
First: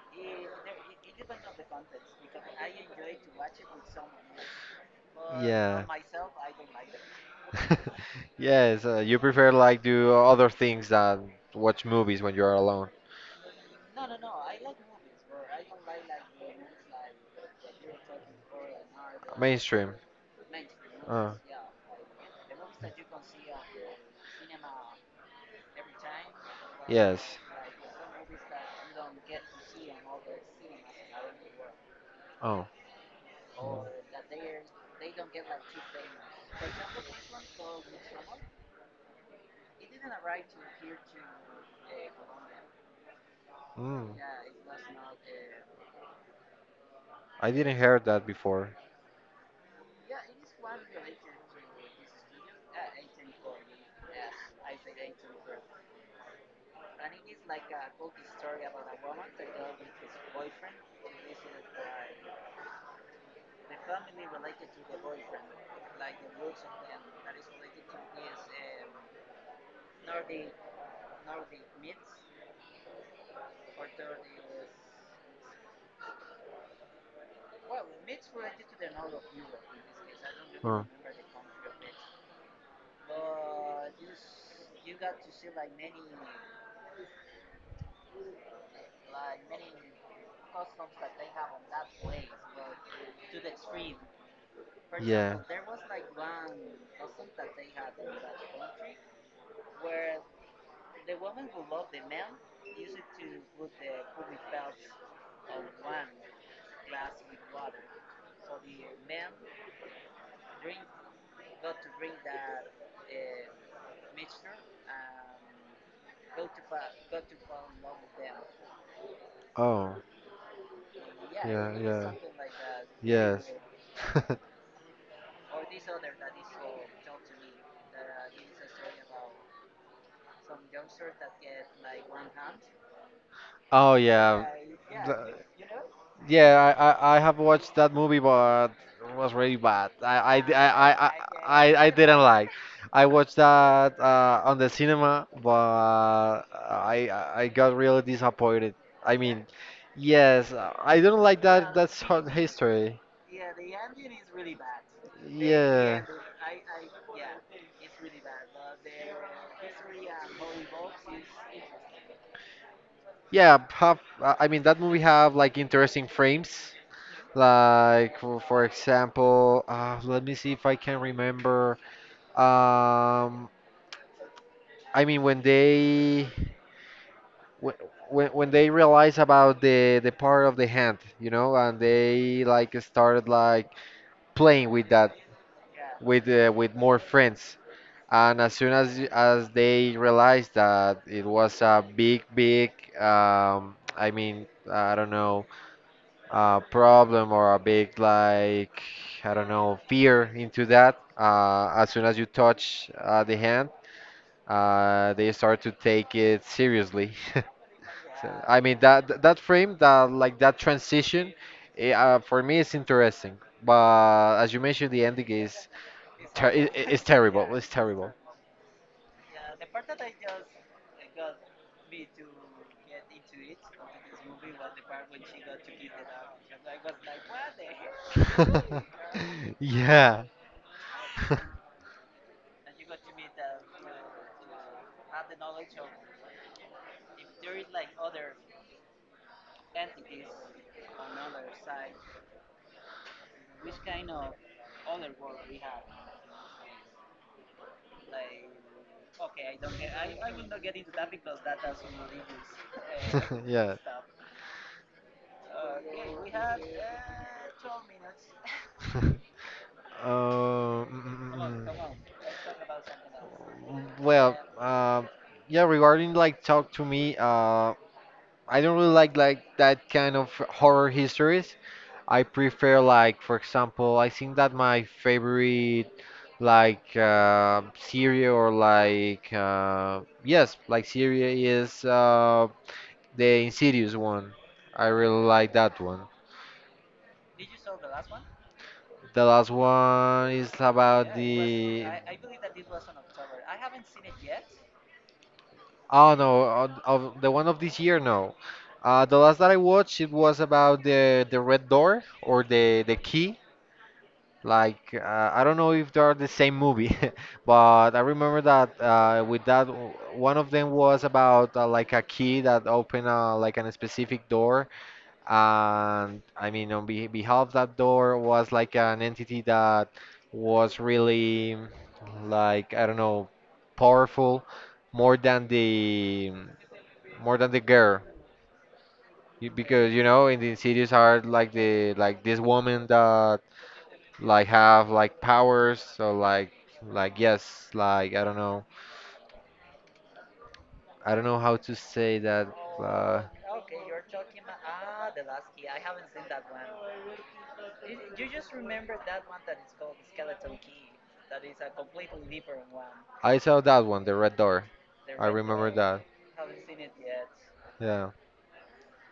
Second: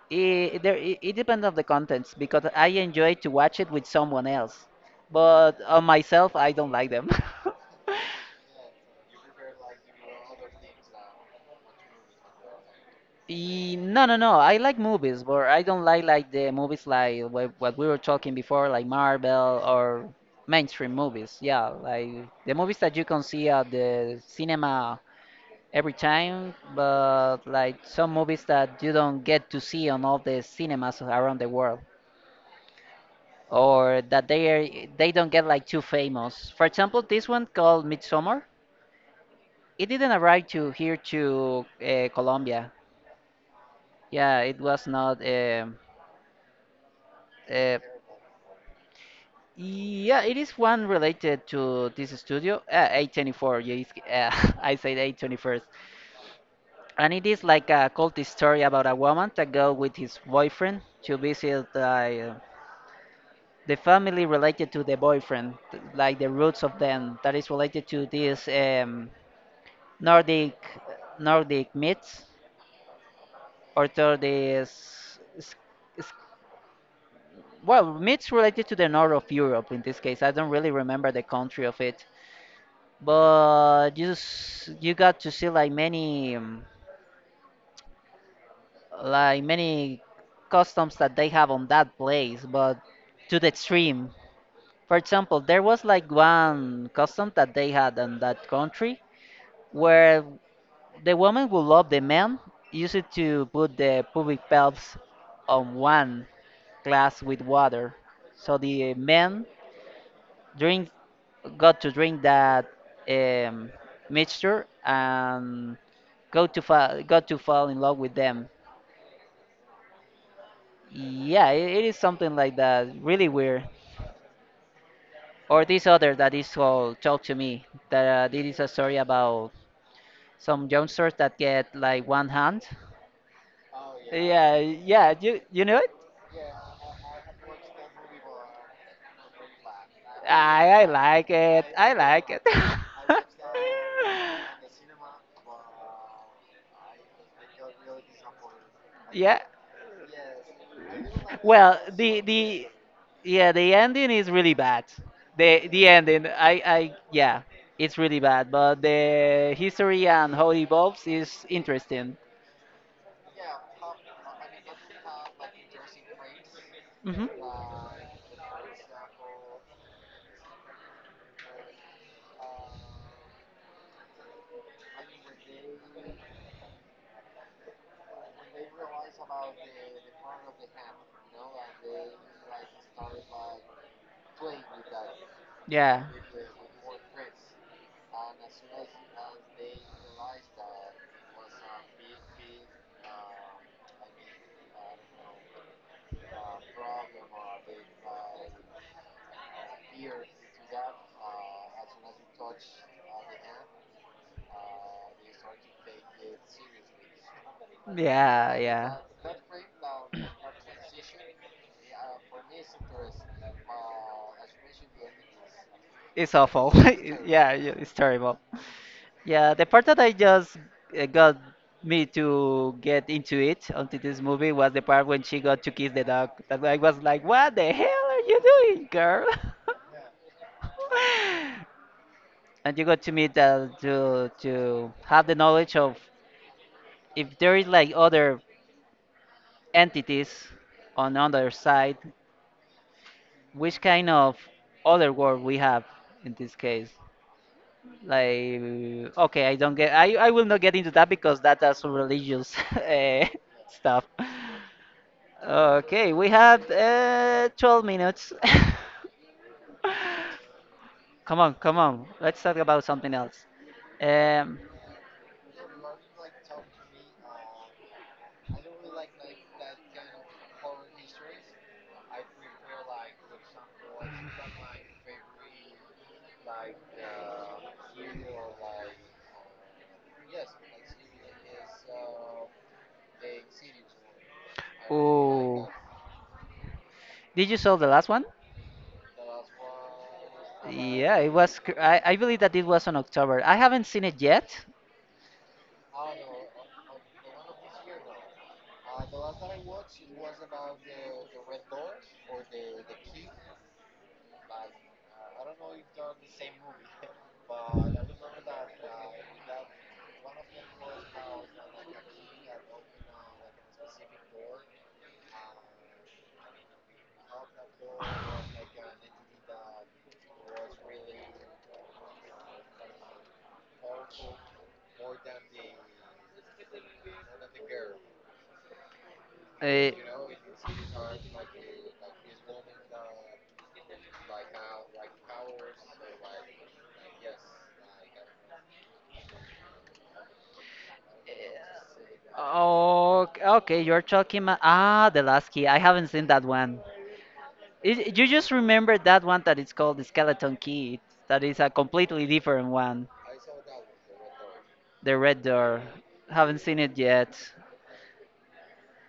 Speaker 1: it, there, it, it depends on the contents because I enjoy to watch it with someone else. But
Speaker 2: Yeah.
Speaker 1: on myself, I don't like them.
Speaker 2: Yes, uh, you prefer like do other things than watch movies when you're alone.
Speaker 1: E- No, no, no. I like movies, but I don't like like the movies like what, what we were talking before, like Marvel
Speaker 2: Mainstream.
Speaker 1: or mainstream
Speaker 2: Uh,
Speaker 1: movies. Yeah, like the movies that you can see at the cinema every time,
Speaker 2: yes.
Speaker 1: but like some movies that you don't get to see on all the cinemas around the world,
Speaker 2: Oh.
Speaker 1: or that they are, they don't get like too famous. For example, this one called Midsummer, it didn't arrive to here to uh, Colombia.
Speaker 2: Mm.
Speaker 1: Yeah, it was not. Um,
Speaker 2: I didn't
Speaker 1: uh,
Speaker 2: hear that before.
Speaker 1: yeah, it is one related to this studio, uh, A twenty-four. Yeah, it's, uh, I said A twenty-first, and it is like a cult story about a woman that go with his boyfriend to visit uh, the family related to the boyfriend, th- like the roots of them, that is related to these um, Nordic Nordic myths, or to this s- s- well myths related to the north of Europe. In this case, I don't really
Speaker 2: Huh.
Speaker 1: remember the country of it, but you s- you got to see like many um, like many customs that they have on that place, but to the extreme. For
Speaker 2: Yeah.
Speaker 1: example, there was like one custom that they had in that country where the woman will love the man use it to put the public pelts on one glass with water so the man drink got to drink that um, mixture and go to fall got to fall in love with them.
Speaker 2: Oh.
Speaker 1: Yeah,
Speaker 2: Yeah.
Speaker 1: it, it is
Speaker 2: Yeah.
Speaker 1: something like that really
Speaker 2: Yes.
Speaker 1: weird, or this other that is called talk to me that uh, this is a story about some youngsters that get like one hand.
Speaker 2: Oh yeah.
Speaker 1: Yeah, yeah,
Speaker 2: The-
Speaker 1: you you know it.
Speaker 2: Yeah, I, I, I have watched that movie, but it was really bad. I I di- I
Speaker 1: I, I
Speaker 2: I, I,
Speaker 1: like
Speaker 2: I
Speaker 1: it.
Speaker 2: I
Speaker 1: I
Speaker 2: didn't
Speaker 1: like it.
Speaker 2: like. I watched that uh, on the cinema, but I I got really disappointed. I
Speaker 1: yeah.
Speaker 2: mean, yes, I don't like that.
Speaker 1: Well,
Speaker 2: That's
Speaker 1: the
Speaker 2: hot
Speaker 1: the
Speaker 2: history.
Speaker 1: yeah, the ending is really bad. The the
Speaker 2: Yeah.
Speaker 1: ending, I I yeah, it's really bad. But the history and how it evolves is interesting.
Speaker 2: Yeah, have uh, I mean that movie have like interesting frames.
Speaker 1: Hmm.
Speaker 2: Like for, for example, uh, let me see if I can remember. Um, I mean when they wh- when when they realize about the the part of the hand, you know, and they like started like playing with that
Speaker 1: Yeah.
Speaker 2: with uh, with more friends. And as soon as as they realized that it was a big, big, um, I mean, I don't know, uh, problem or a big like, I don't know, fear into that. Uh, as soon as you touch uh, the hand, uh, they start to take it seriously. So, I mean
Speaker 1: Yeah.
Speaker 2: that that frame, that like that
Speaker 1: Yeah.
Speaker 2: transition, eh, uh, for me it's interesting. But as you mentioned, the ending is
Speaker 1: It's
Speaker 2: ter- i-
Speaker 1: awful.
Speaker 2: i- it's
Speaker 1: yeah,
Speaker 2: terrible. It's
Speaker 1: yeah, it's
Speaker 2: terrible.
Speaker 1: terrible. Yeah, the part that I just uh, got me to get into it onto this movie was the part when she got to kiss the dog. That I was like, what the hell are you doing, girl?
Speaker 2: Yeah.
Speaker 1: And you got to meet uh, to to have the knowledge of if there is like other entities on the other side, which kind of other world we have in this case like okay I don't get i, I will not get into that because that is religious eh,
Speaker 2: Yeah.
Speaker 1: stuff. Okay, we have uh, twelve minutes.
Speaker 2: Uh, mm, mm,
Speaker 1: Come on
Speaker 2: mm,
Speaker 1: come on, let's talk about something else.
Speaker 2: mm. Well,
Speaker 1: Um,
Speaker 2: uh, yeah, regarding like Talk to Me, uh, I don't really like like that kind of horror histories. I prefer like, for example, I think that my favorite like uh, series or like uh, yes, like series is uh, The Insidious one. I really like
Speaker 1: ooh.
Speaker 2: that one.
Speaker 1: Did you saw the last one?
Speaker 2: The last one is about
Speaker 1: Yeah, it was cr-
Speaker 2: the.
Speaker 1: I, I believe that it was on october. I haven't seen it yet.
Speaker 2: Oh no, of, of the one of this year, no. Uh, the last that I watched, it was about the the red door or the the key. Like uh, I don't know if they are the same movie, but I remember that uh, with that w- one of them was about uh, like a key that opened uh, like a specific door, and I mean, on beh behalf that door was like an entity that was really like I don't know, powerful more than the more than the girl. You-
Speaker 1: uh,
Speaker 2: because you know in the Insidious are like the like this woman that like have like powers so like like yes like I don't know I don't know how to say that. uh,
Speaker 1: Oh, okay. You're talking about ah, the last key. I haven't seen that one. It, you just remember that one that is called the skeleton key. That is a completely different one.
Speaker 2: I saw that one, the red door.
Speaker 1: The
Speaker 2: I
Speaker 1: red
Speaker 2: remember
Speaker 1: door.
Speaker 2: that.
Speaker 1: Haven't seen it yet.
Speaker 2: Yeah.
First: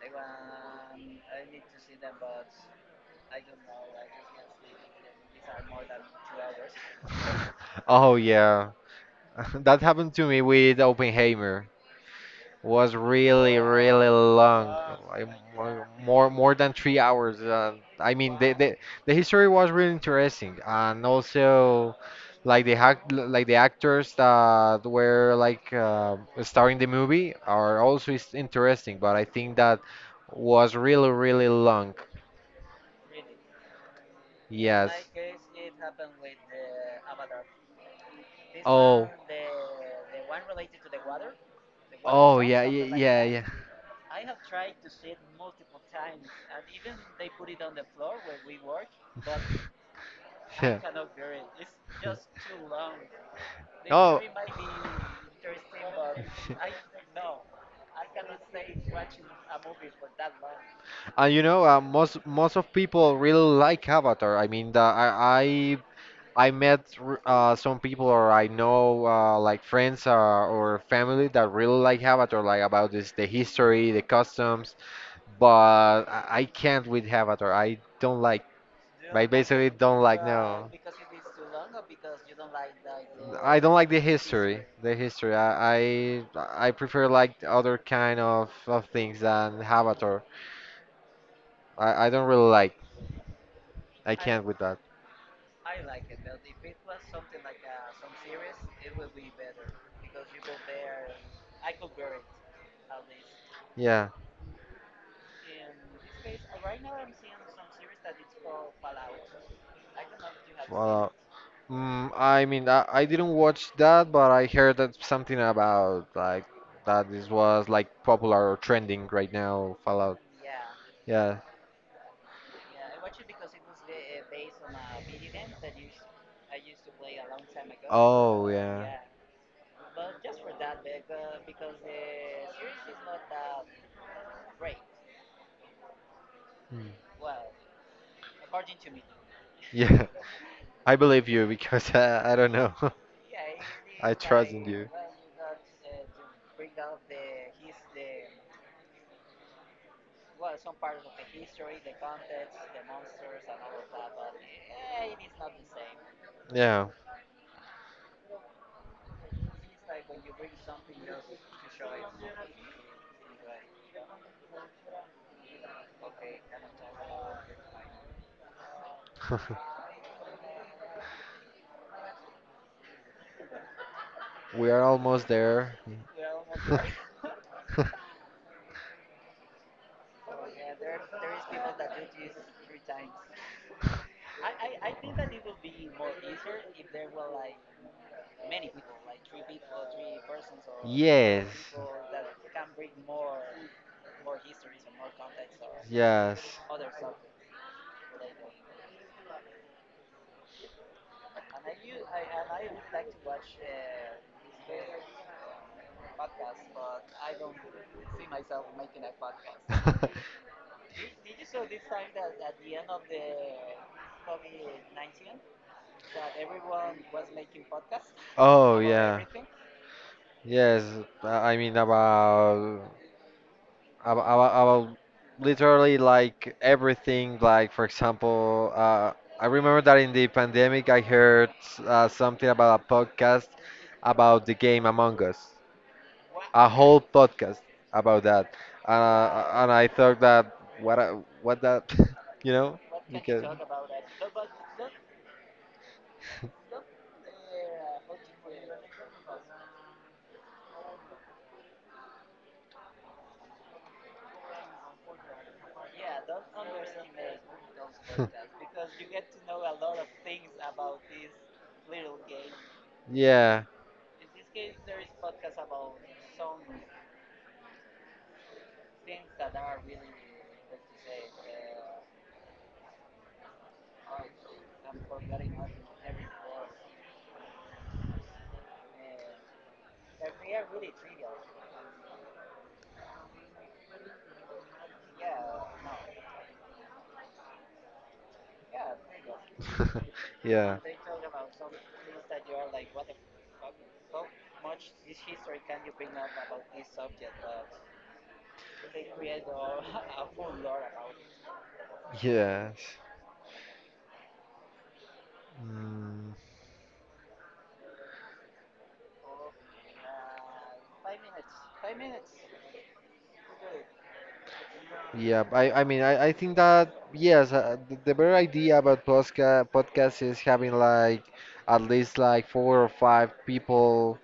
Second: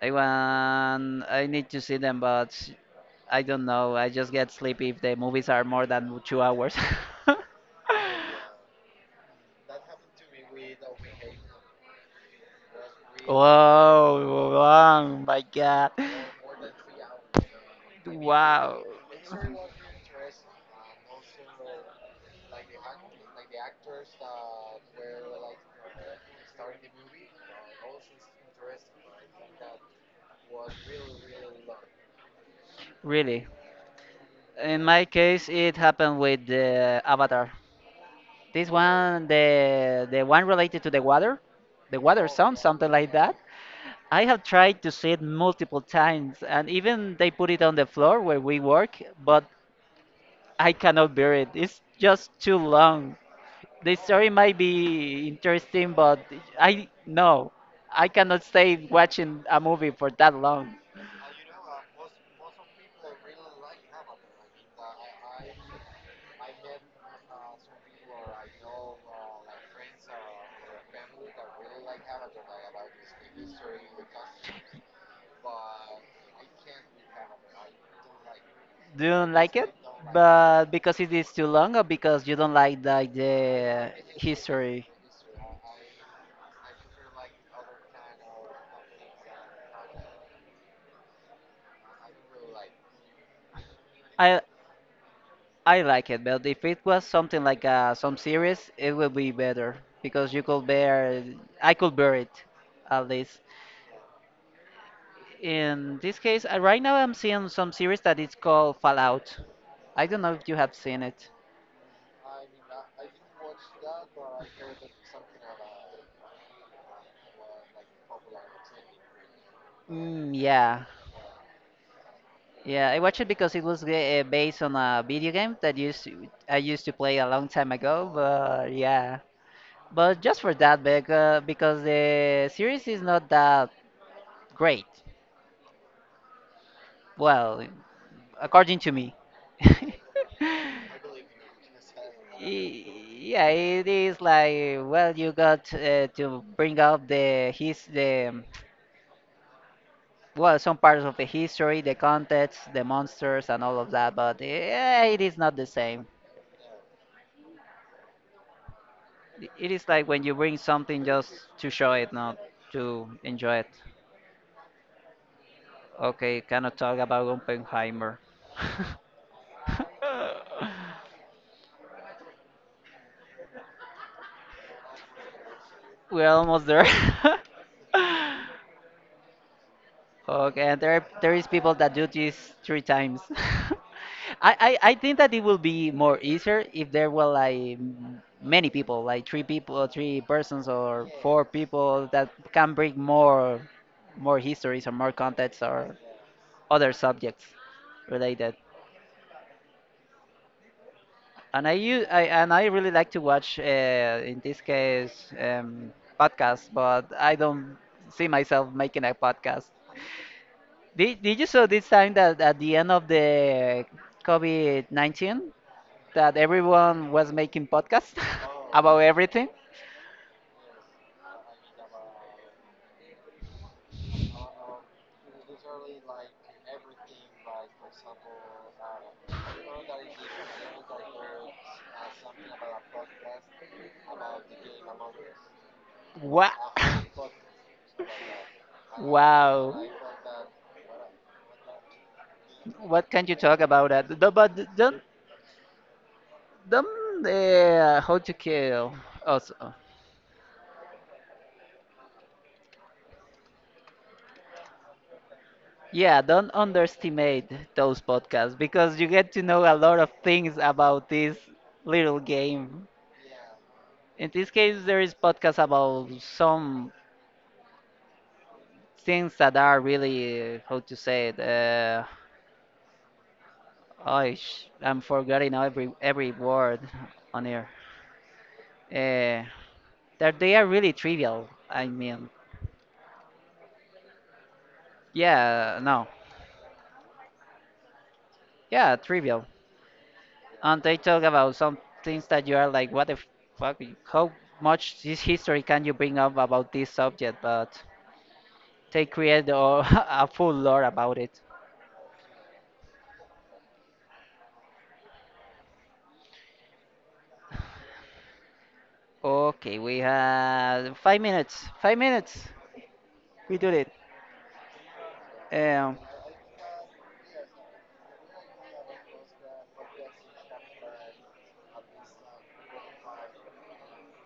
Speaker 1: I want. I need to see them, but I don't know. I just get sleepy if the movies are more than two hours.
Speaker 2: Oh yeah. That happened to me with Oppenheimer. Was really, really
Speaker 1: Wow,
Speaker 2: long.
Speaker 1: wow,
Speaker 2: I-
Speaker 1: my
Speaker 2: mo-
Speaker 1: God.
Speaker 2: More, more than three hours. Uh, I mean, the, the
Speaker 1: Wow.
Speaker 2: the history was really interesting, and also, like the hac- like the actors that were like uh, starring the movie are also is interesting. But I think that was really, really long.
Speaker 1: Really. In
Speaker 2: Yes.
Speaker 1: my case, it happened with the Avatar. This
Speaker 2: Oh.
Speaker 1: one, the the one related to the water, the water
Speaker 2: Oh
Speaker 1: sound,
Speaker 2: yeah,
Speaker 1: something
Speaker 2: yeah,
Speaker 1: like
Speaker 2: yeah,
Speaker 1: that.
Speaker 2: yeah.
Speaker 1: I have tried to see it multiple times, and even they put it on the floor where we work, but I
Speaker 2: Yeah.
Speaker 1: cannot bear it. It's just too long. The
Speaker 2: No.
Speaker 1: story might be interesting, but I no, I cannot stay watching a movie for that long.
Speaker 2: And you know, uh, most most of people really like Avatar. I mean, the, I I I met r- uh, some people or I know uh, like friends uh, or family that really like Avatar, like about this the history, the customs. But I, I can't with Avatar. I don't like.
Speaker 1: Do you
Speaker 2: I
Speaker 1: don't like
Speaker 2: basically
Speaker 1: it?
Speaker 2: don't like.
Speaker 1: But
Speaker 2: No.
Speaker 1: because it is too long, or because you don't like like
Speaker 2: I don't like
Speaker 1: the
Speaker 2: the history.
Speaker 1: history?
Speaker 2: The history. I I, I prefer like other kind of, of things than Avatar. I, I don't really like. I I
Speaker 1: I
Speaker 2: can't with that.
Speaker 1: I like it, but if it was something like uh, some series, it would be better because you could bear I could bear it at least.
Speaker 2: Yeah.
Speaker 1: In this case, uh, right now I'm seeing some series that is called Fallout.
Speaker 2: I
Speaker 1: I don't know if you have seen
Speaker 2: Well,
Speaker 1: it.
Speaker 2: mm, I mean, I, I didn't watch that, but I heard that something about like that this was like popular or trending right now. Fallout.
Speaker 1: Mm, yeah,
Speaker 2: Yeah.
Speaker 1: yeah. I watched it because it was uh, based on a video game that used to, I used to play a long time ago.
Speaker 2: Oh
Speaker 1: But
Speaker 2: yeah.
Speaker 1: yeah, but just for that, bec- uh, because the series is not that great.
Speaker 2: Mm.
Speaker 1: Well, according to me.
Speaker 2: Yeah. I believe you because uh, I don't know.
Speaker 1: Y- Yeah, it
Speaker 2: I
Speaker 1: is
Speaker 2: trust
Speaker 1: like
Speaker 2: in you.
Speaker 1: well, you got uh, to bring up the his the well some parts of the history, the context, the monsters, and all of that. But yeah, it is not the same.
Speaker 2: Yeah.
Speaker 1: It is like when you bring something just to show it, not to enjoy it. Okay, cannot talk about Oppenheimer.
Speaker 2: We are almost there.
Speaker 1: We're almost there. Okay, and there there is people that do this three times. I, I I think that it will be more easier if there were like m- many people, like three people, or three persons, or four
Speaker 2: Yes.
Speaker 1: people that can bring more more histories or more context or
Speaker 2: Yes.
Speaker 1: other subjects related. And I, u- I and I really like to watch, uh, in this case, um, podcasts, but I don't see myself making a podcast. Did, did you saw this time that at the end of the COVID nineteen that everyone was making podcasts
Speaker 2: Oh
Speaker 1: about
Speaker 2: yeah.
Speaker 1: everything?
Speaker 2: Yes, I I mean about about, about, about literally like everything like for example uh, I remember that in the pandemic I heard uh, something about a podcast about the game Among Us.
Speaker 1: Wow!
Speaker 2: A whole podcast about that. Uh, and
Speaker 1: Wow.
Speaker 2: I thought that, what I- what that. You know,
Speaker 1: What can you
Speaker 2: because
Speaker 1: talk about that? Th- But don't don't uh, how to kill us. uh, Yeah, don't underestimate those podcasts because you get to know a lot of things about this little game.
Speaker 2: yeah.
Speaker 1: In this case, there is podcasts about some things that are really, uh, how to say it, uh, oh, sh- I'm forgetting every every word on here. Uh, that they are really trivial. I mean, yeah, no, yeah, trivial.
Speaker 2: Yeah.
Speaker 1: And they talk about some things that you are like, what the fuck? How much this history can you bring up about this subject? But they create a, a full lore about it.
Speaker 2: Yes. Mm,
Speaker 1: Okay, we have five minutes. Five minutes. We did it.
Speaker 2: yeah, I, I
Speaker 1: Um,
Speaker 2: mean, I, I think that, yes, uh, the, the better idea about posca podcast is having like at least like four or five people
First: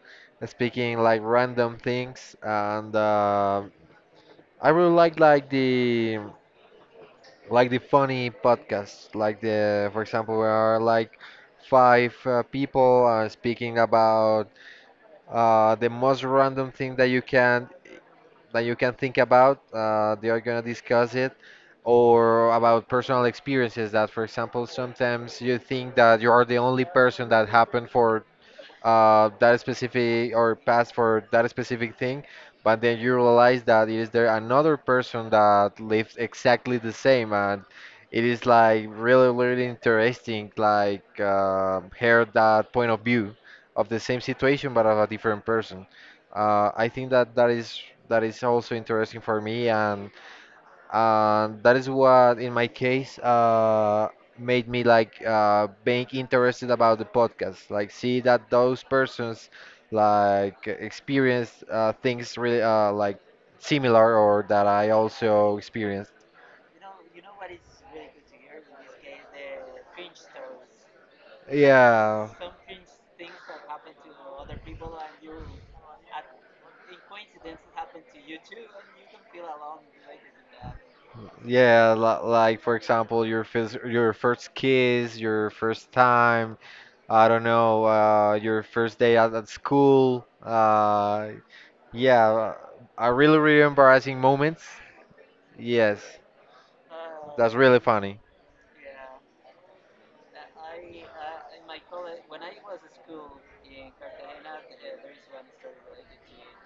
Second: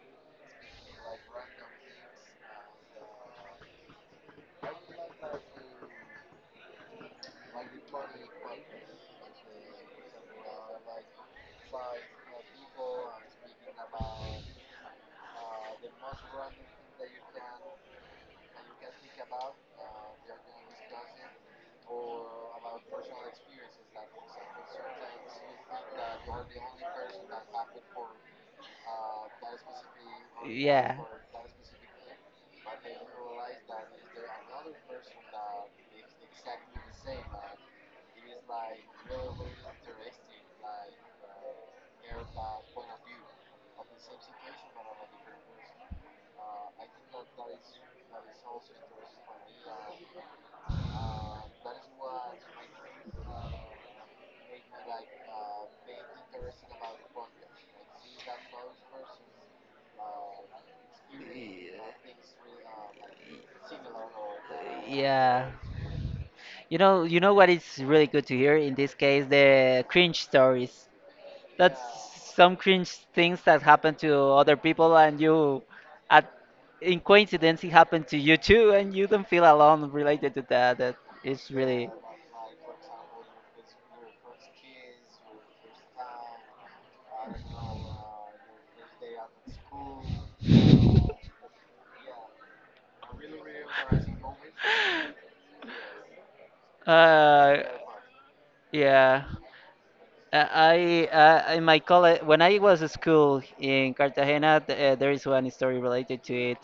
Speaker 2: speaking like random things. And uh, I really like like the like the funny podcasts, like the, for example, where are like five uh, people are speaking about uh, the most random thing that you can that you can think about. Uh, they are going to discuss it, or about personal experiences that, for example, sometimes you think that you are the only person that happened for uh, that specific, or pass
Speaker 1: yeah.
Speaker 2: for that specific thing, but then you realize that it is there another person that lives exactly the same, and it is like really, really interesting, like uh, hear that point of view of the same situation but of a different person. Uh, I think that that is that is also interesting for me, and and that is what in my case uh, made me like uh, being interested about the podcast, like see that those persons like experienced uh, things really uh, like similar, or that I
Speaker 1: Yeah.
Speaker 2: also experienced.
Speaker 1: You know, you know what is really good to hear in this case, the cringe stories. That's
Speaker 2: Yeah.
Speaker 1: some cringe things that happen to other people and you at in coincidence it happened to you too and you don't feel alone related to that. That is really
Speaker 2: Yeah, li- like for example, your first your first kiss, your first time, I don't know, uh, your first day at, at school. Uh, yeah, uh, a really really embarrassing moments. Yes, that's
Speaker 1: uh
Speaker 2: really funny.
Speaker 1: yeah. Uh, I uh, in my college when I was at school in cartagena th- uh, there is one story related to it.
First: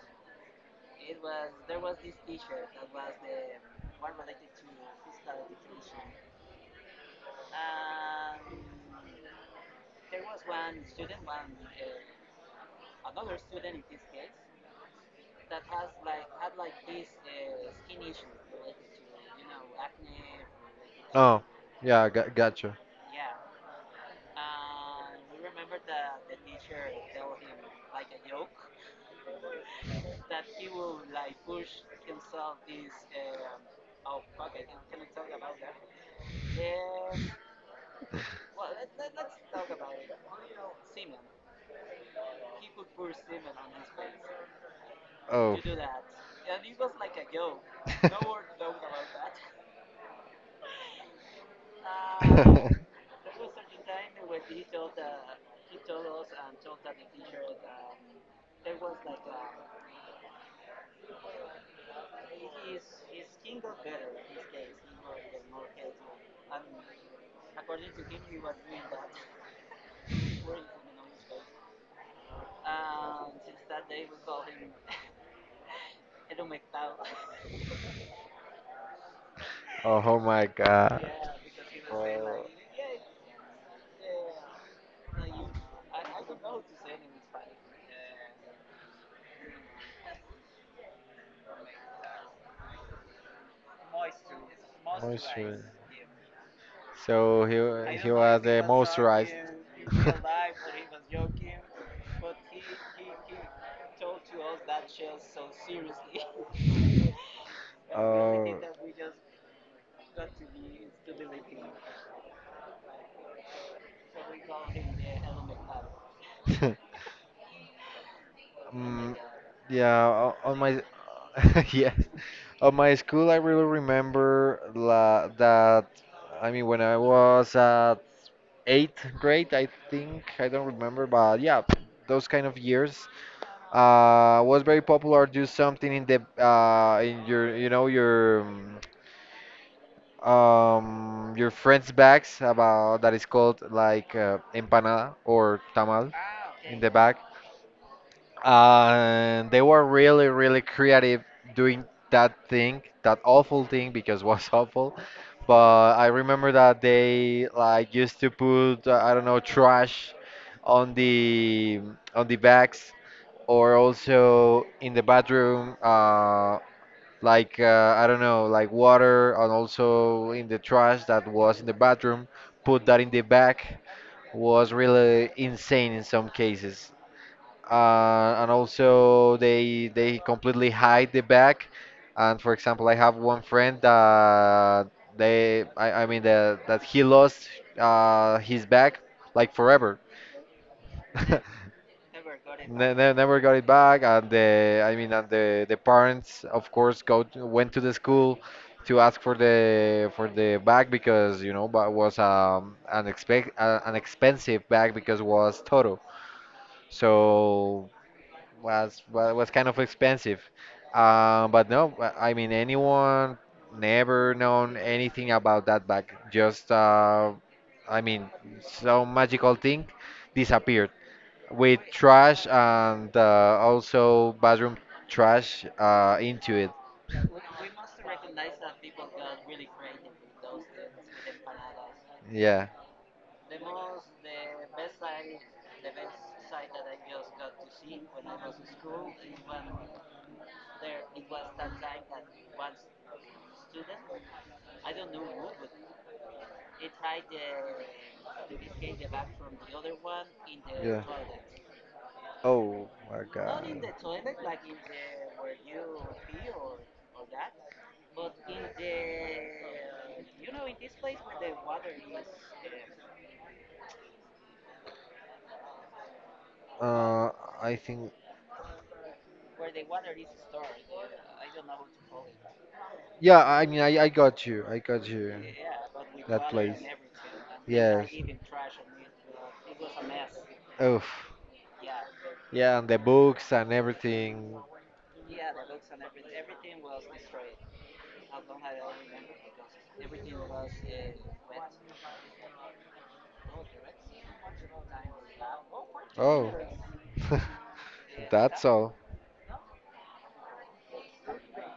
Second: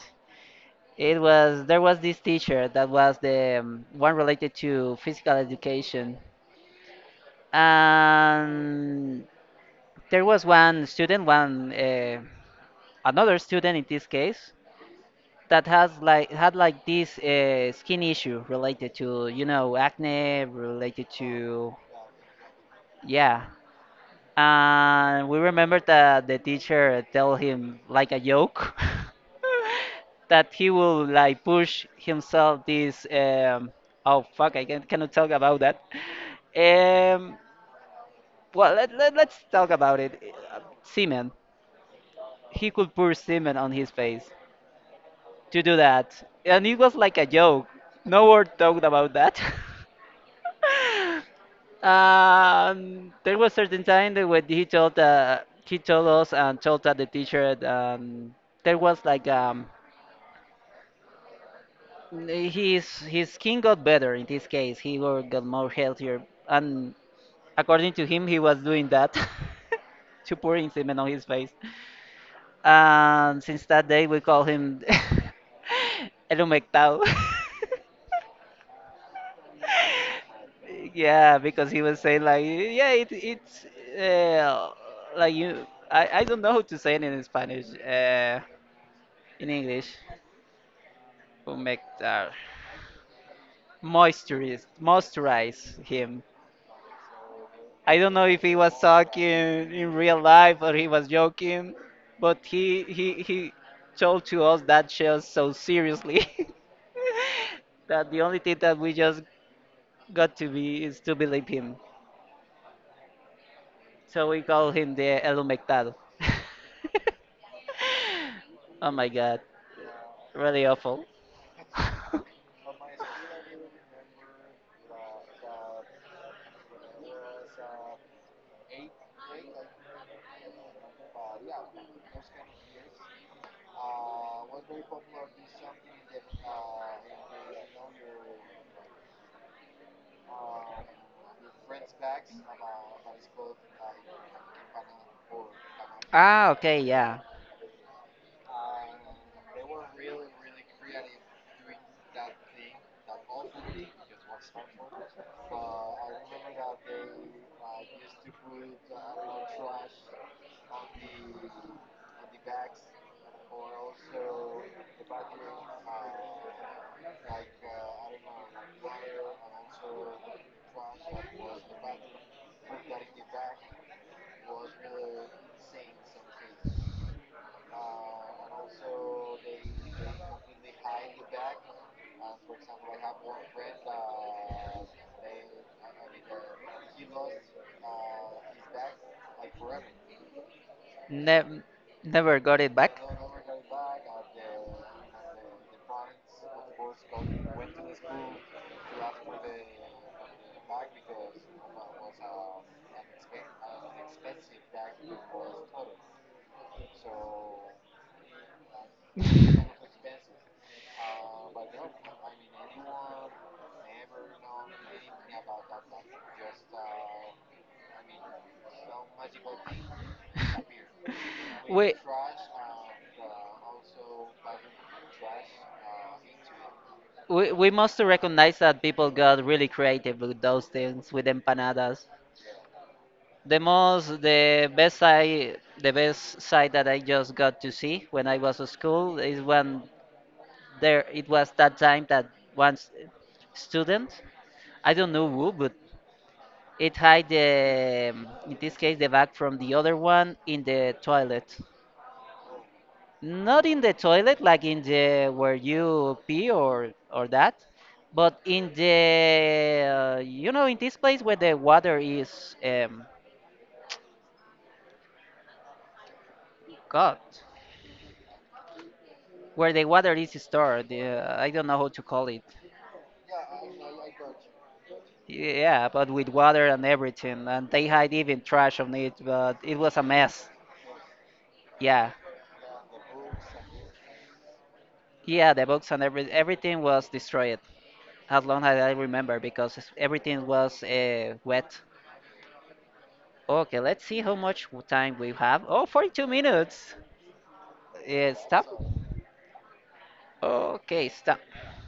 Speaker 1: It was there was this teacher that was the um, one related to physical education, and there was one student, one uh, another student in this case that has like had like this uh, skin issue related to you know acne related
Speaker 2: Oh,
Speaker 1: to
Speaker 2: yeah, I got gotcha.
Speaker 1: yeah. And we remember that the teacher tell him like a joke that he will like push himself this um oh fuck I can, cannot talk about that. Um, well let, let, let's talk about it. Uh, Semen. He could pour semen on his face
Speaker 2: Oh.
Speaker 1: to do that. And it was like a joke. No word talked about that. Um, there was certain time that when he told uh, he told us and told that the teacher um, there was like um, his his skin got better in this case. He were- got more healthier, and according to him, he was doing that to pouring semen on his face. And since that day, we call him El Humectado.
Speaker 2: Oh oh my god.
Speaker 1: Yeah, because he was saying like, yeah, it, it's uh, like you. I, I don't know how to say it in Spanish. Uh, in English, who make uh, moisturize moisturize him.
Speaker 2: So he wa-
Speaker 1: I
Speaker 2: he
Speaker 1: don't know if
Speaker 2: was
Speaker 1: he
Speaker 2: the
Speaker 1: was talking
Speaker 2: moisturized.
Speaker 1: in real life or he was joking, but he he he told to us that show so seriously that the only thing that we just got to be is to believe him. So we call him the El Humectado. Oh my
Speaker 2: Mm,
Speaker 1: god,
Speaker 2: yeah, o- on
Speaker 1: really
Speaker 2: my
Speaker 1: awful.
Speaker 2: yes, on my school I really remember la, that. I mean, when I was at eighth grade, I think I don't remember, but yeah, those kind of years uh was very popular do something in the uh in your you know your um um, your friends bags about that is called like uh, empanada or tamal
Speaker 1: Ah,
Speaker 2: in
Speaker 1: okay,
Speaker 2: the bag.
Speaker 1: yeah.
Speaker 2: And they were really really creative doing that thing that awful thing because it was awful. But I remember that they like used to put uh, I don't know, trash on the on the bags, or also in the bathroom, uh, like uh, I don't know, like water, and also in the trash that was in the bathroom, put that in the bag. Was really insane in some cases. Uh, and also they they completely hide the bag. And for example, I have one friend that they I, I mean that that he lost uh, his bag like forever.
Speaker 1: Ne- Never got it
Speaker 2: Ne-
Speaker 1: back.
Speaker 2: ne- never got it back. And the I mean, and the the parents of course go to, went to the school to ask for the for the bag, because you know, but was um an expect uh, an expensive bag because was Toro, so was wa- was kind of expensive. Um but no, i I mean, anyone never known anything about that bag. Just uh I mean, some magical thing disappeared with
Speaker 1: Wait.
Speaker 2: trash and uh, also bathroom trash uh, into it.
Speaker 1: We, we must recognize that people got really creative with those things, with empanadas.
Speaker 2: Yeah.
Speaker 1: The most, the best side, the best side that I just got to see when I was at school is when there it was that time that one s- student, I don't know who, but it hide the, um, in this case, the bag from the other one in the
Speaker 2: Yeah.
Speaker 1: toilet.
Speaker 2: Oh my
Speaker 1: Not
Speaker 2: god.
Speaker 1: in the toilet, like in the where you pee or or that, but in the uh, you know in this place where the water is um,
Speaker 2: Uh,
Speaker 1: cut,
Speaker 2: I think.
Speaker 1: where the water is stored. Uh, I don't know how to call it.
Speaker 2: Yeah, I mean, I, I got you. I got you.
Speaker 1: Yeah, but with
Speaker 2: That
Speaker 1: water
Speaker 2: place.
Speaker 1: and everything, and they
Speaker 2: Yes.
Speaker 1: hide even trash on it. But it was a mess.
Speaker 2: Oof.
Speaker 1: Yeah,
Speaker 2: Yeah, and the books and everything.
Speaker 1: yeah, the books and every everything was destroyed. As long as I remember because it's- everything was uh, wet. Okay, let's see how much w- time we have. Oh, forty-two
Speaker 2: Oh,
Speaker 1: minutes. Uh,
Speaker 2: that's
Speaker 1: stop.
Speaker 2: all.
Speaker 1: Okay, stop.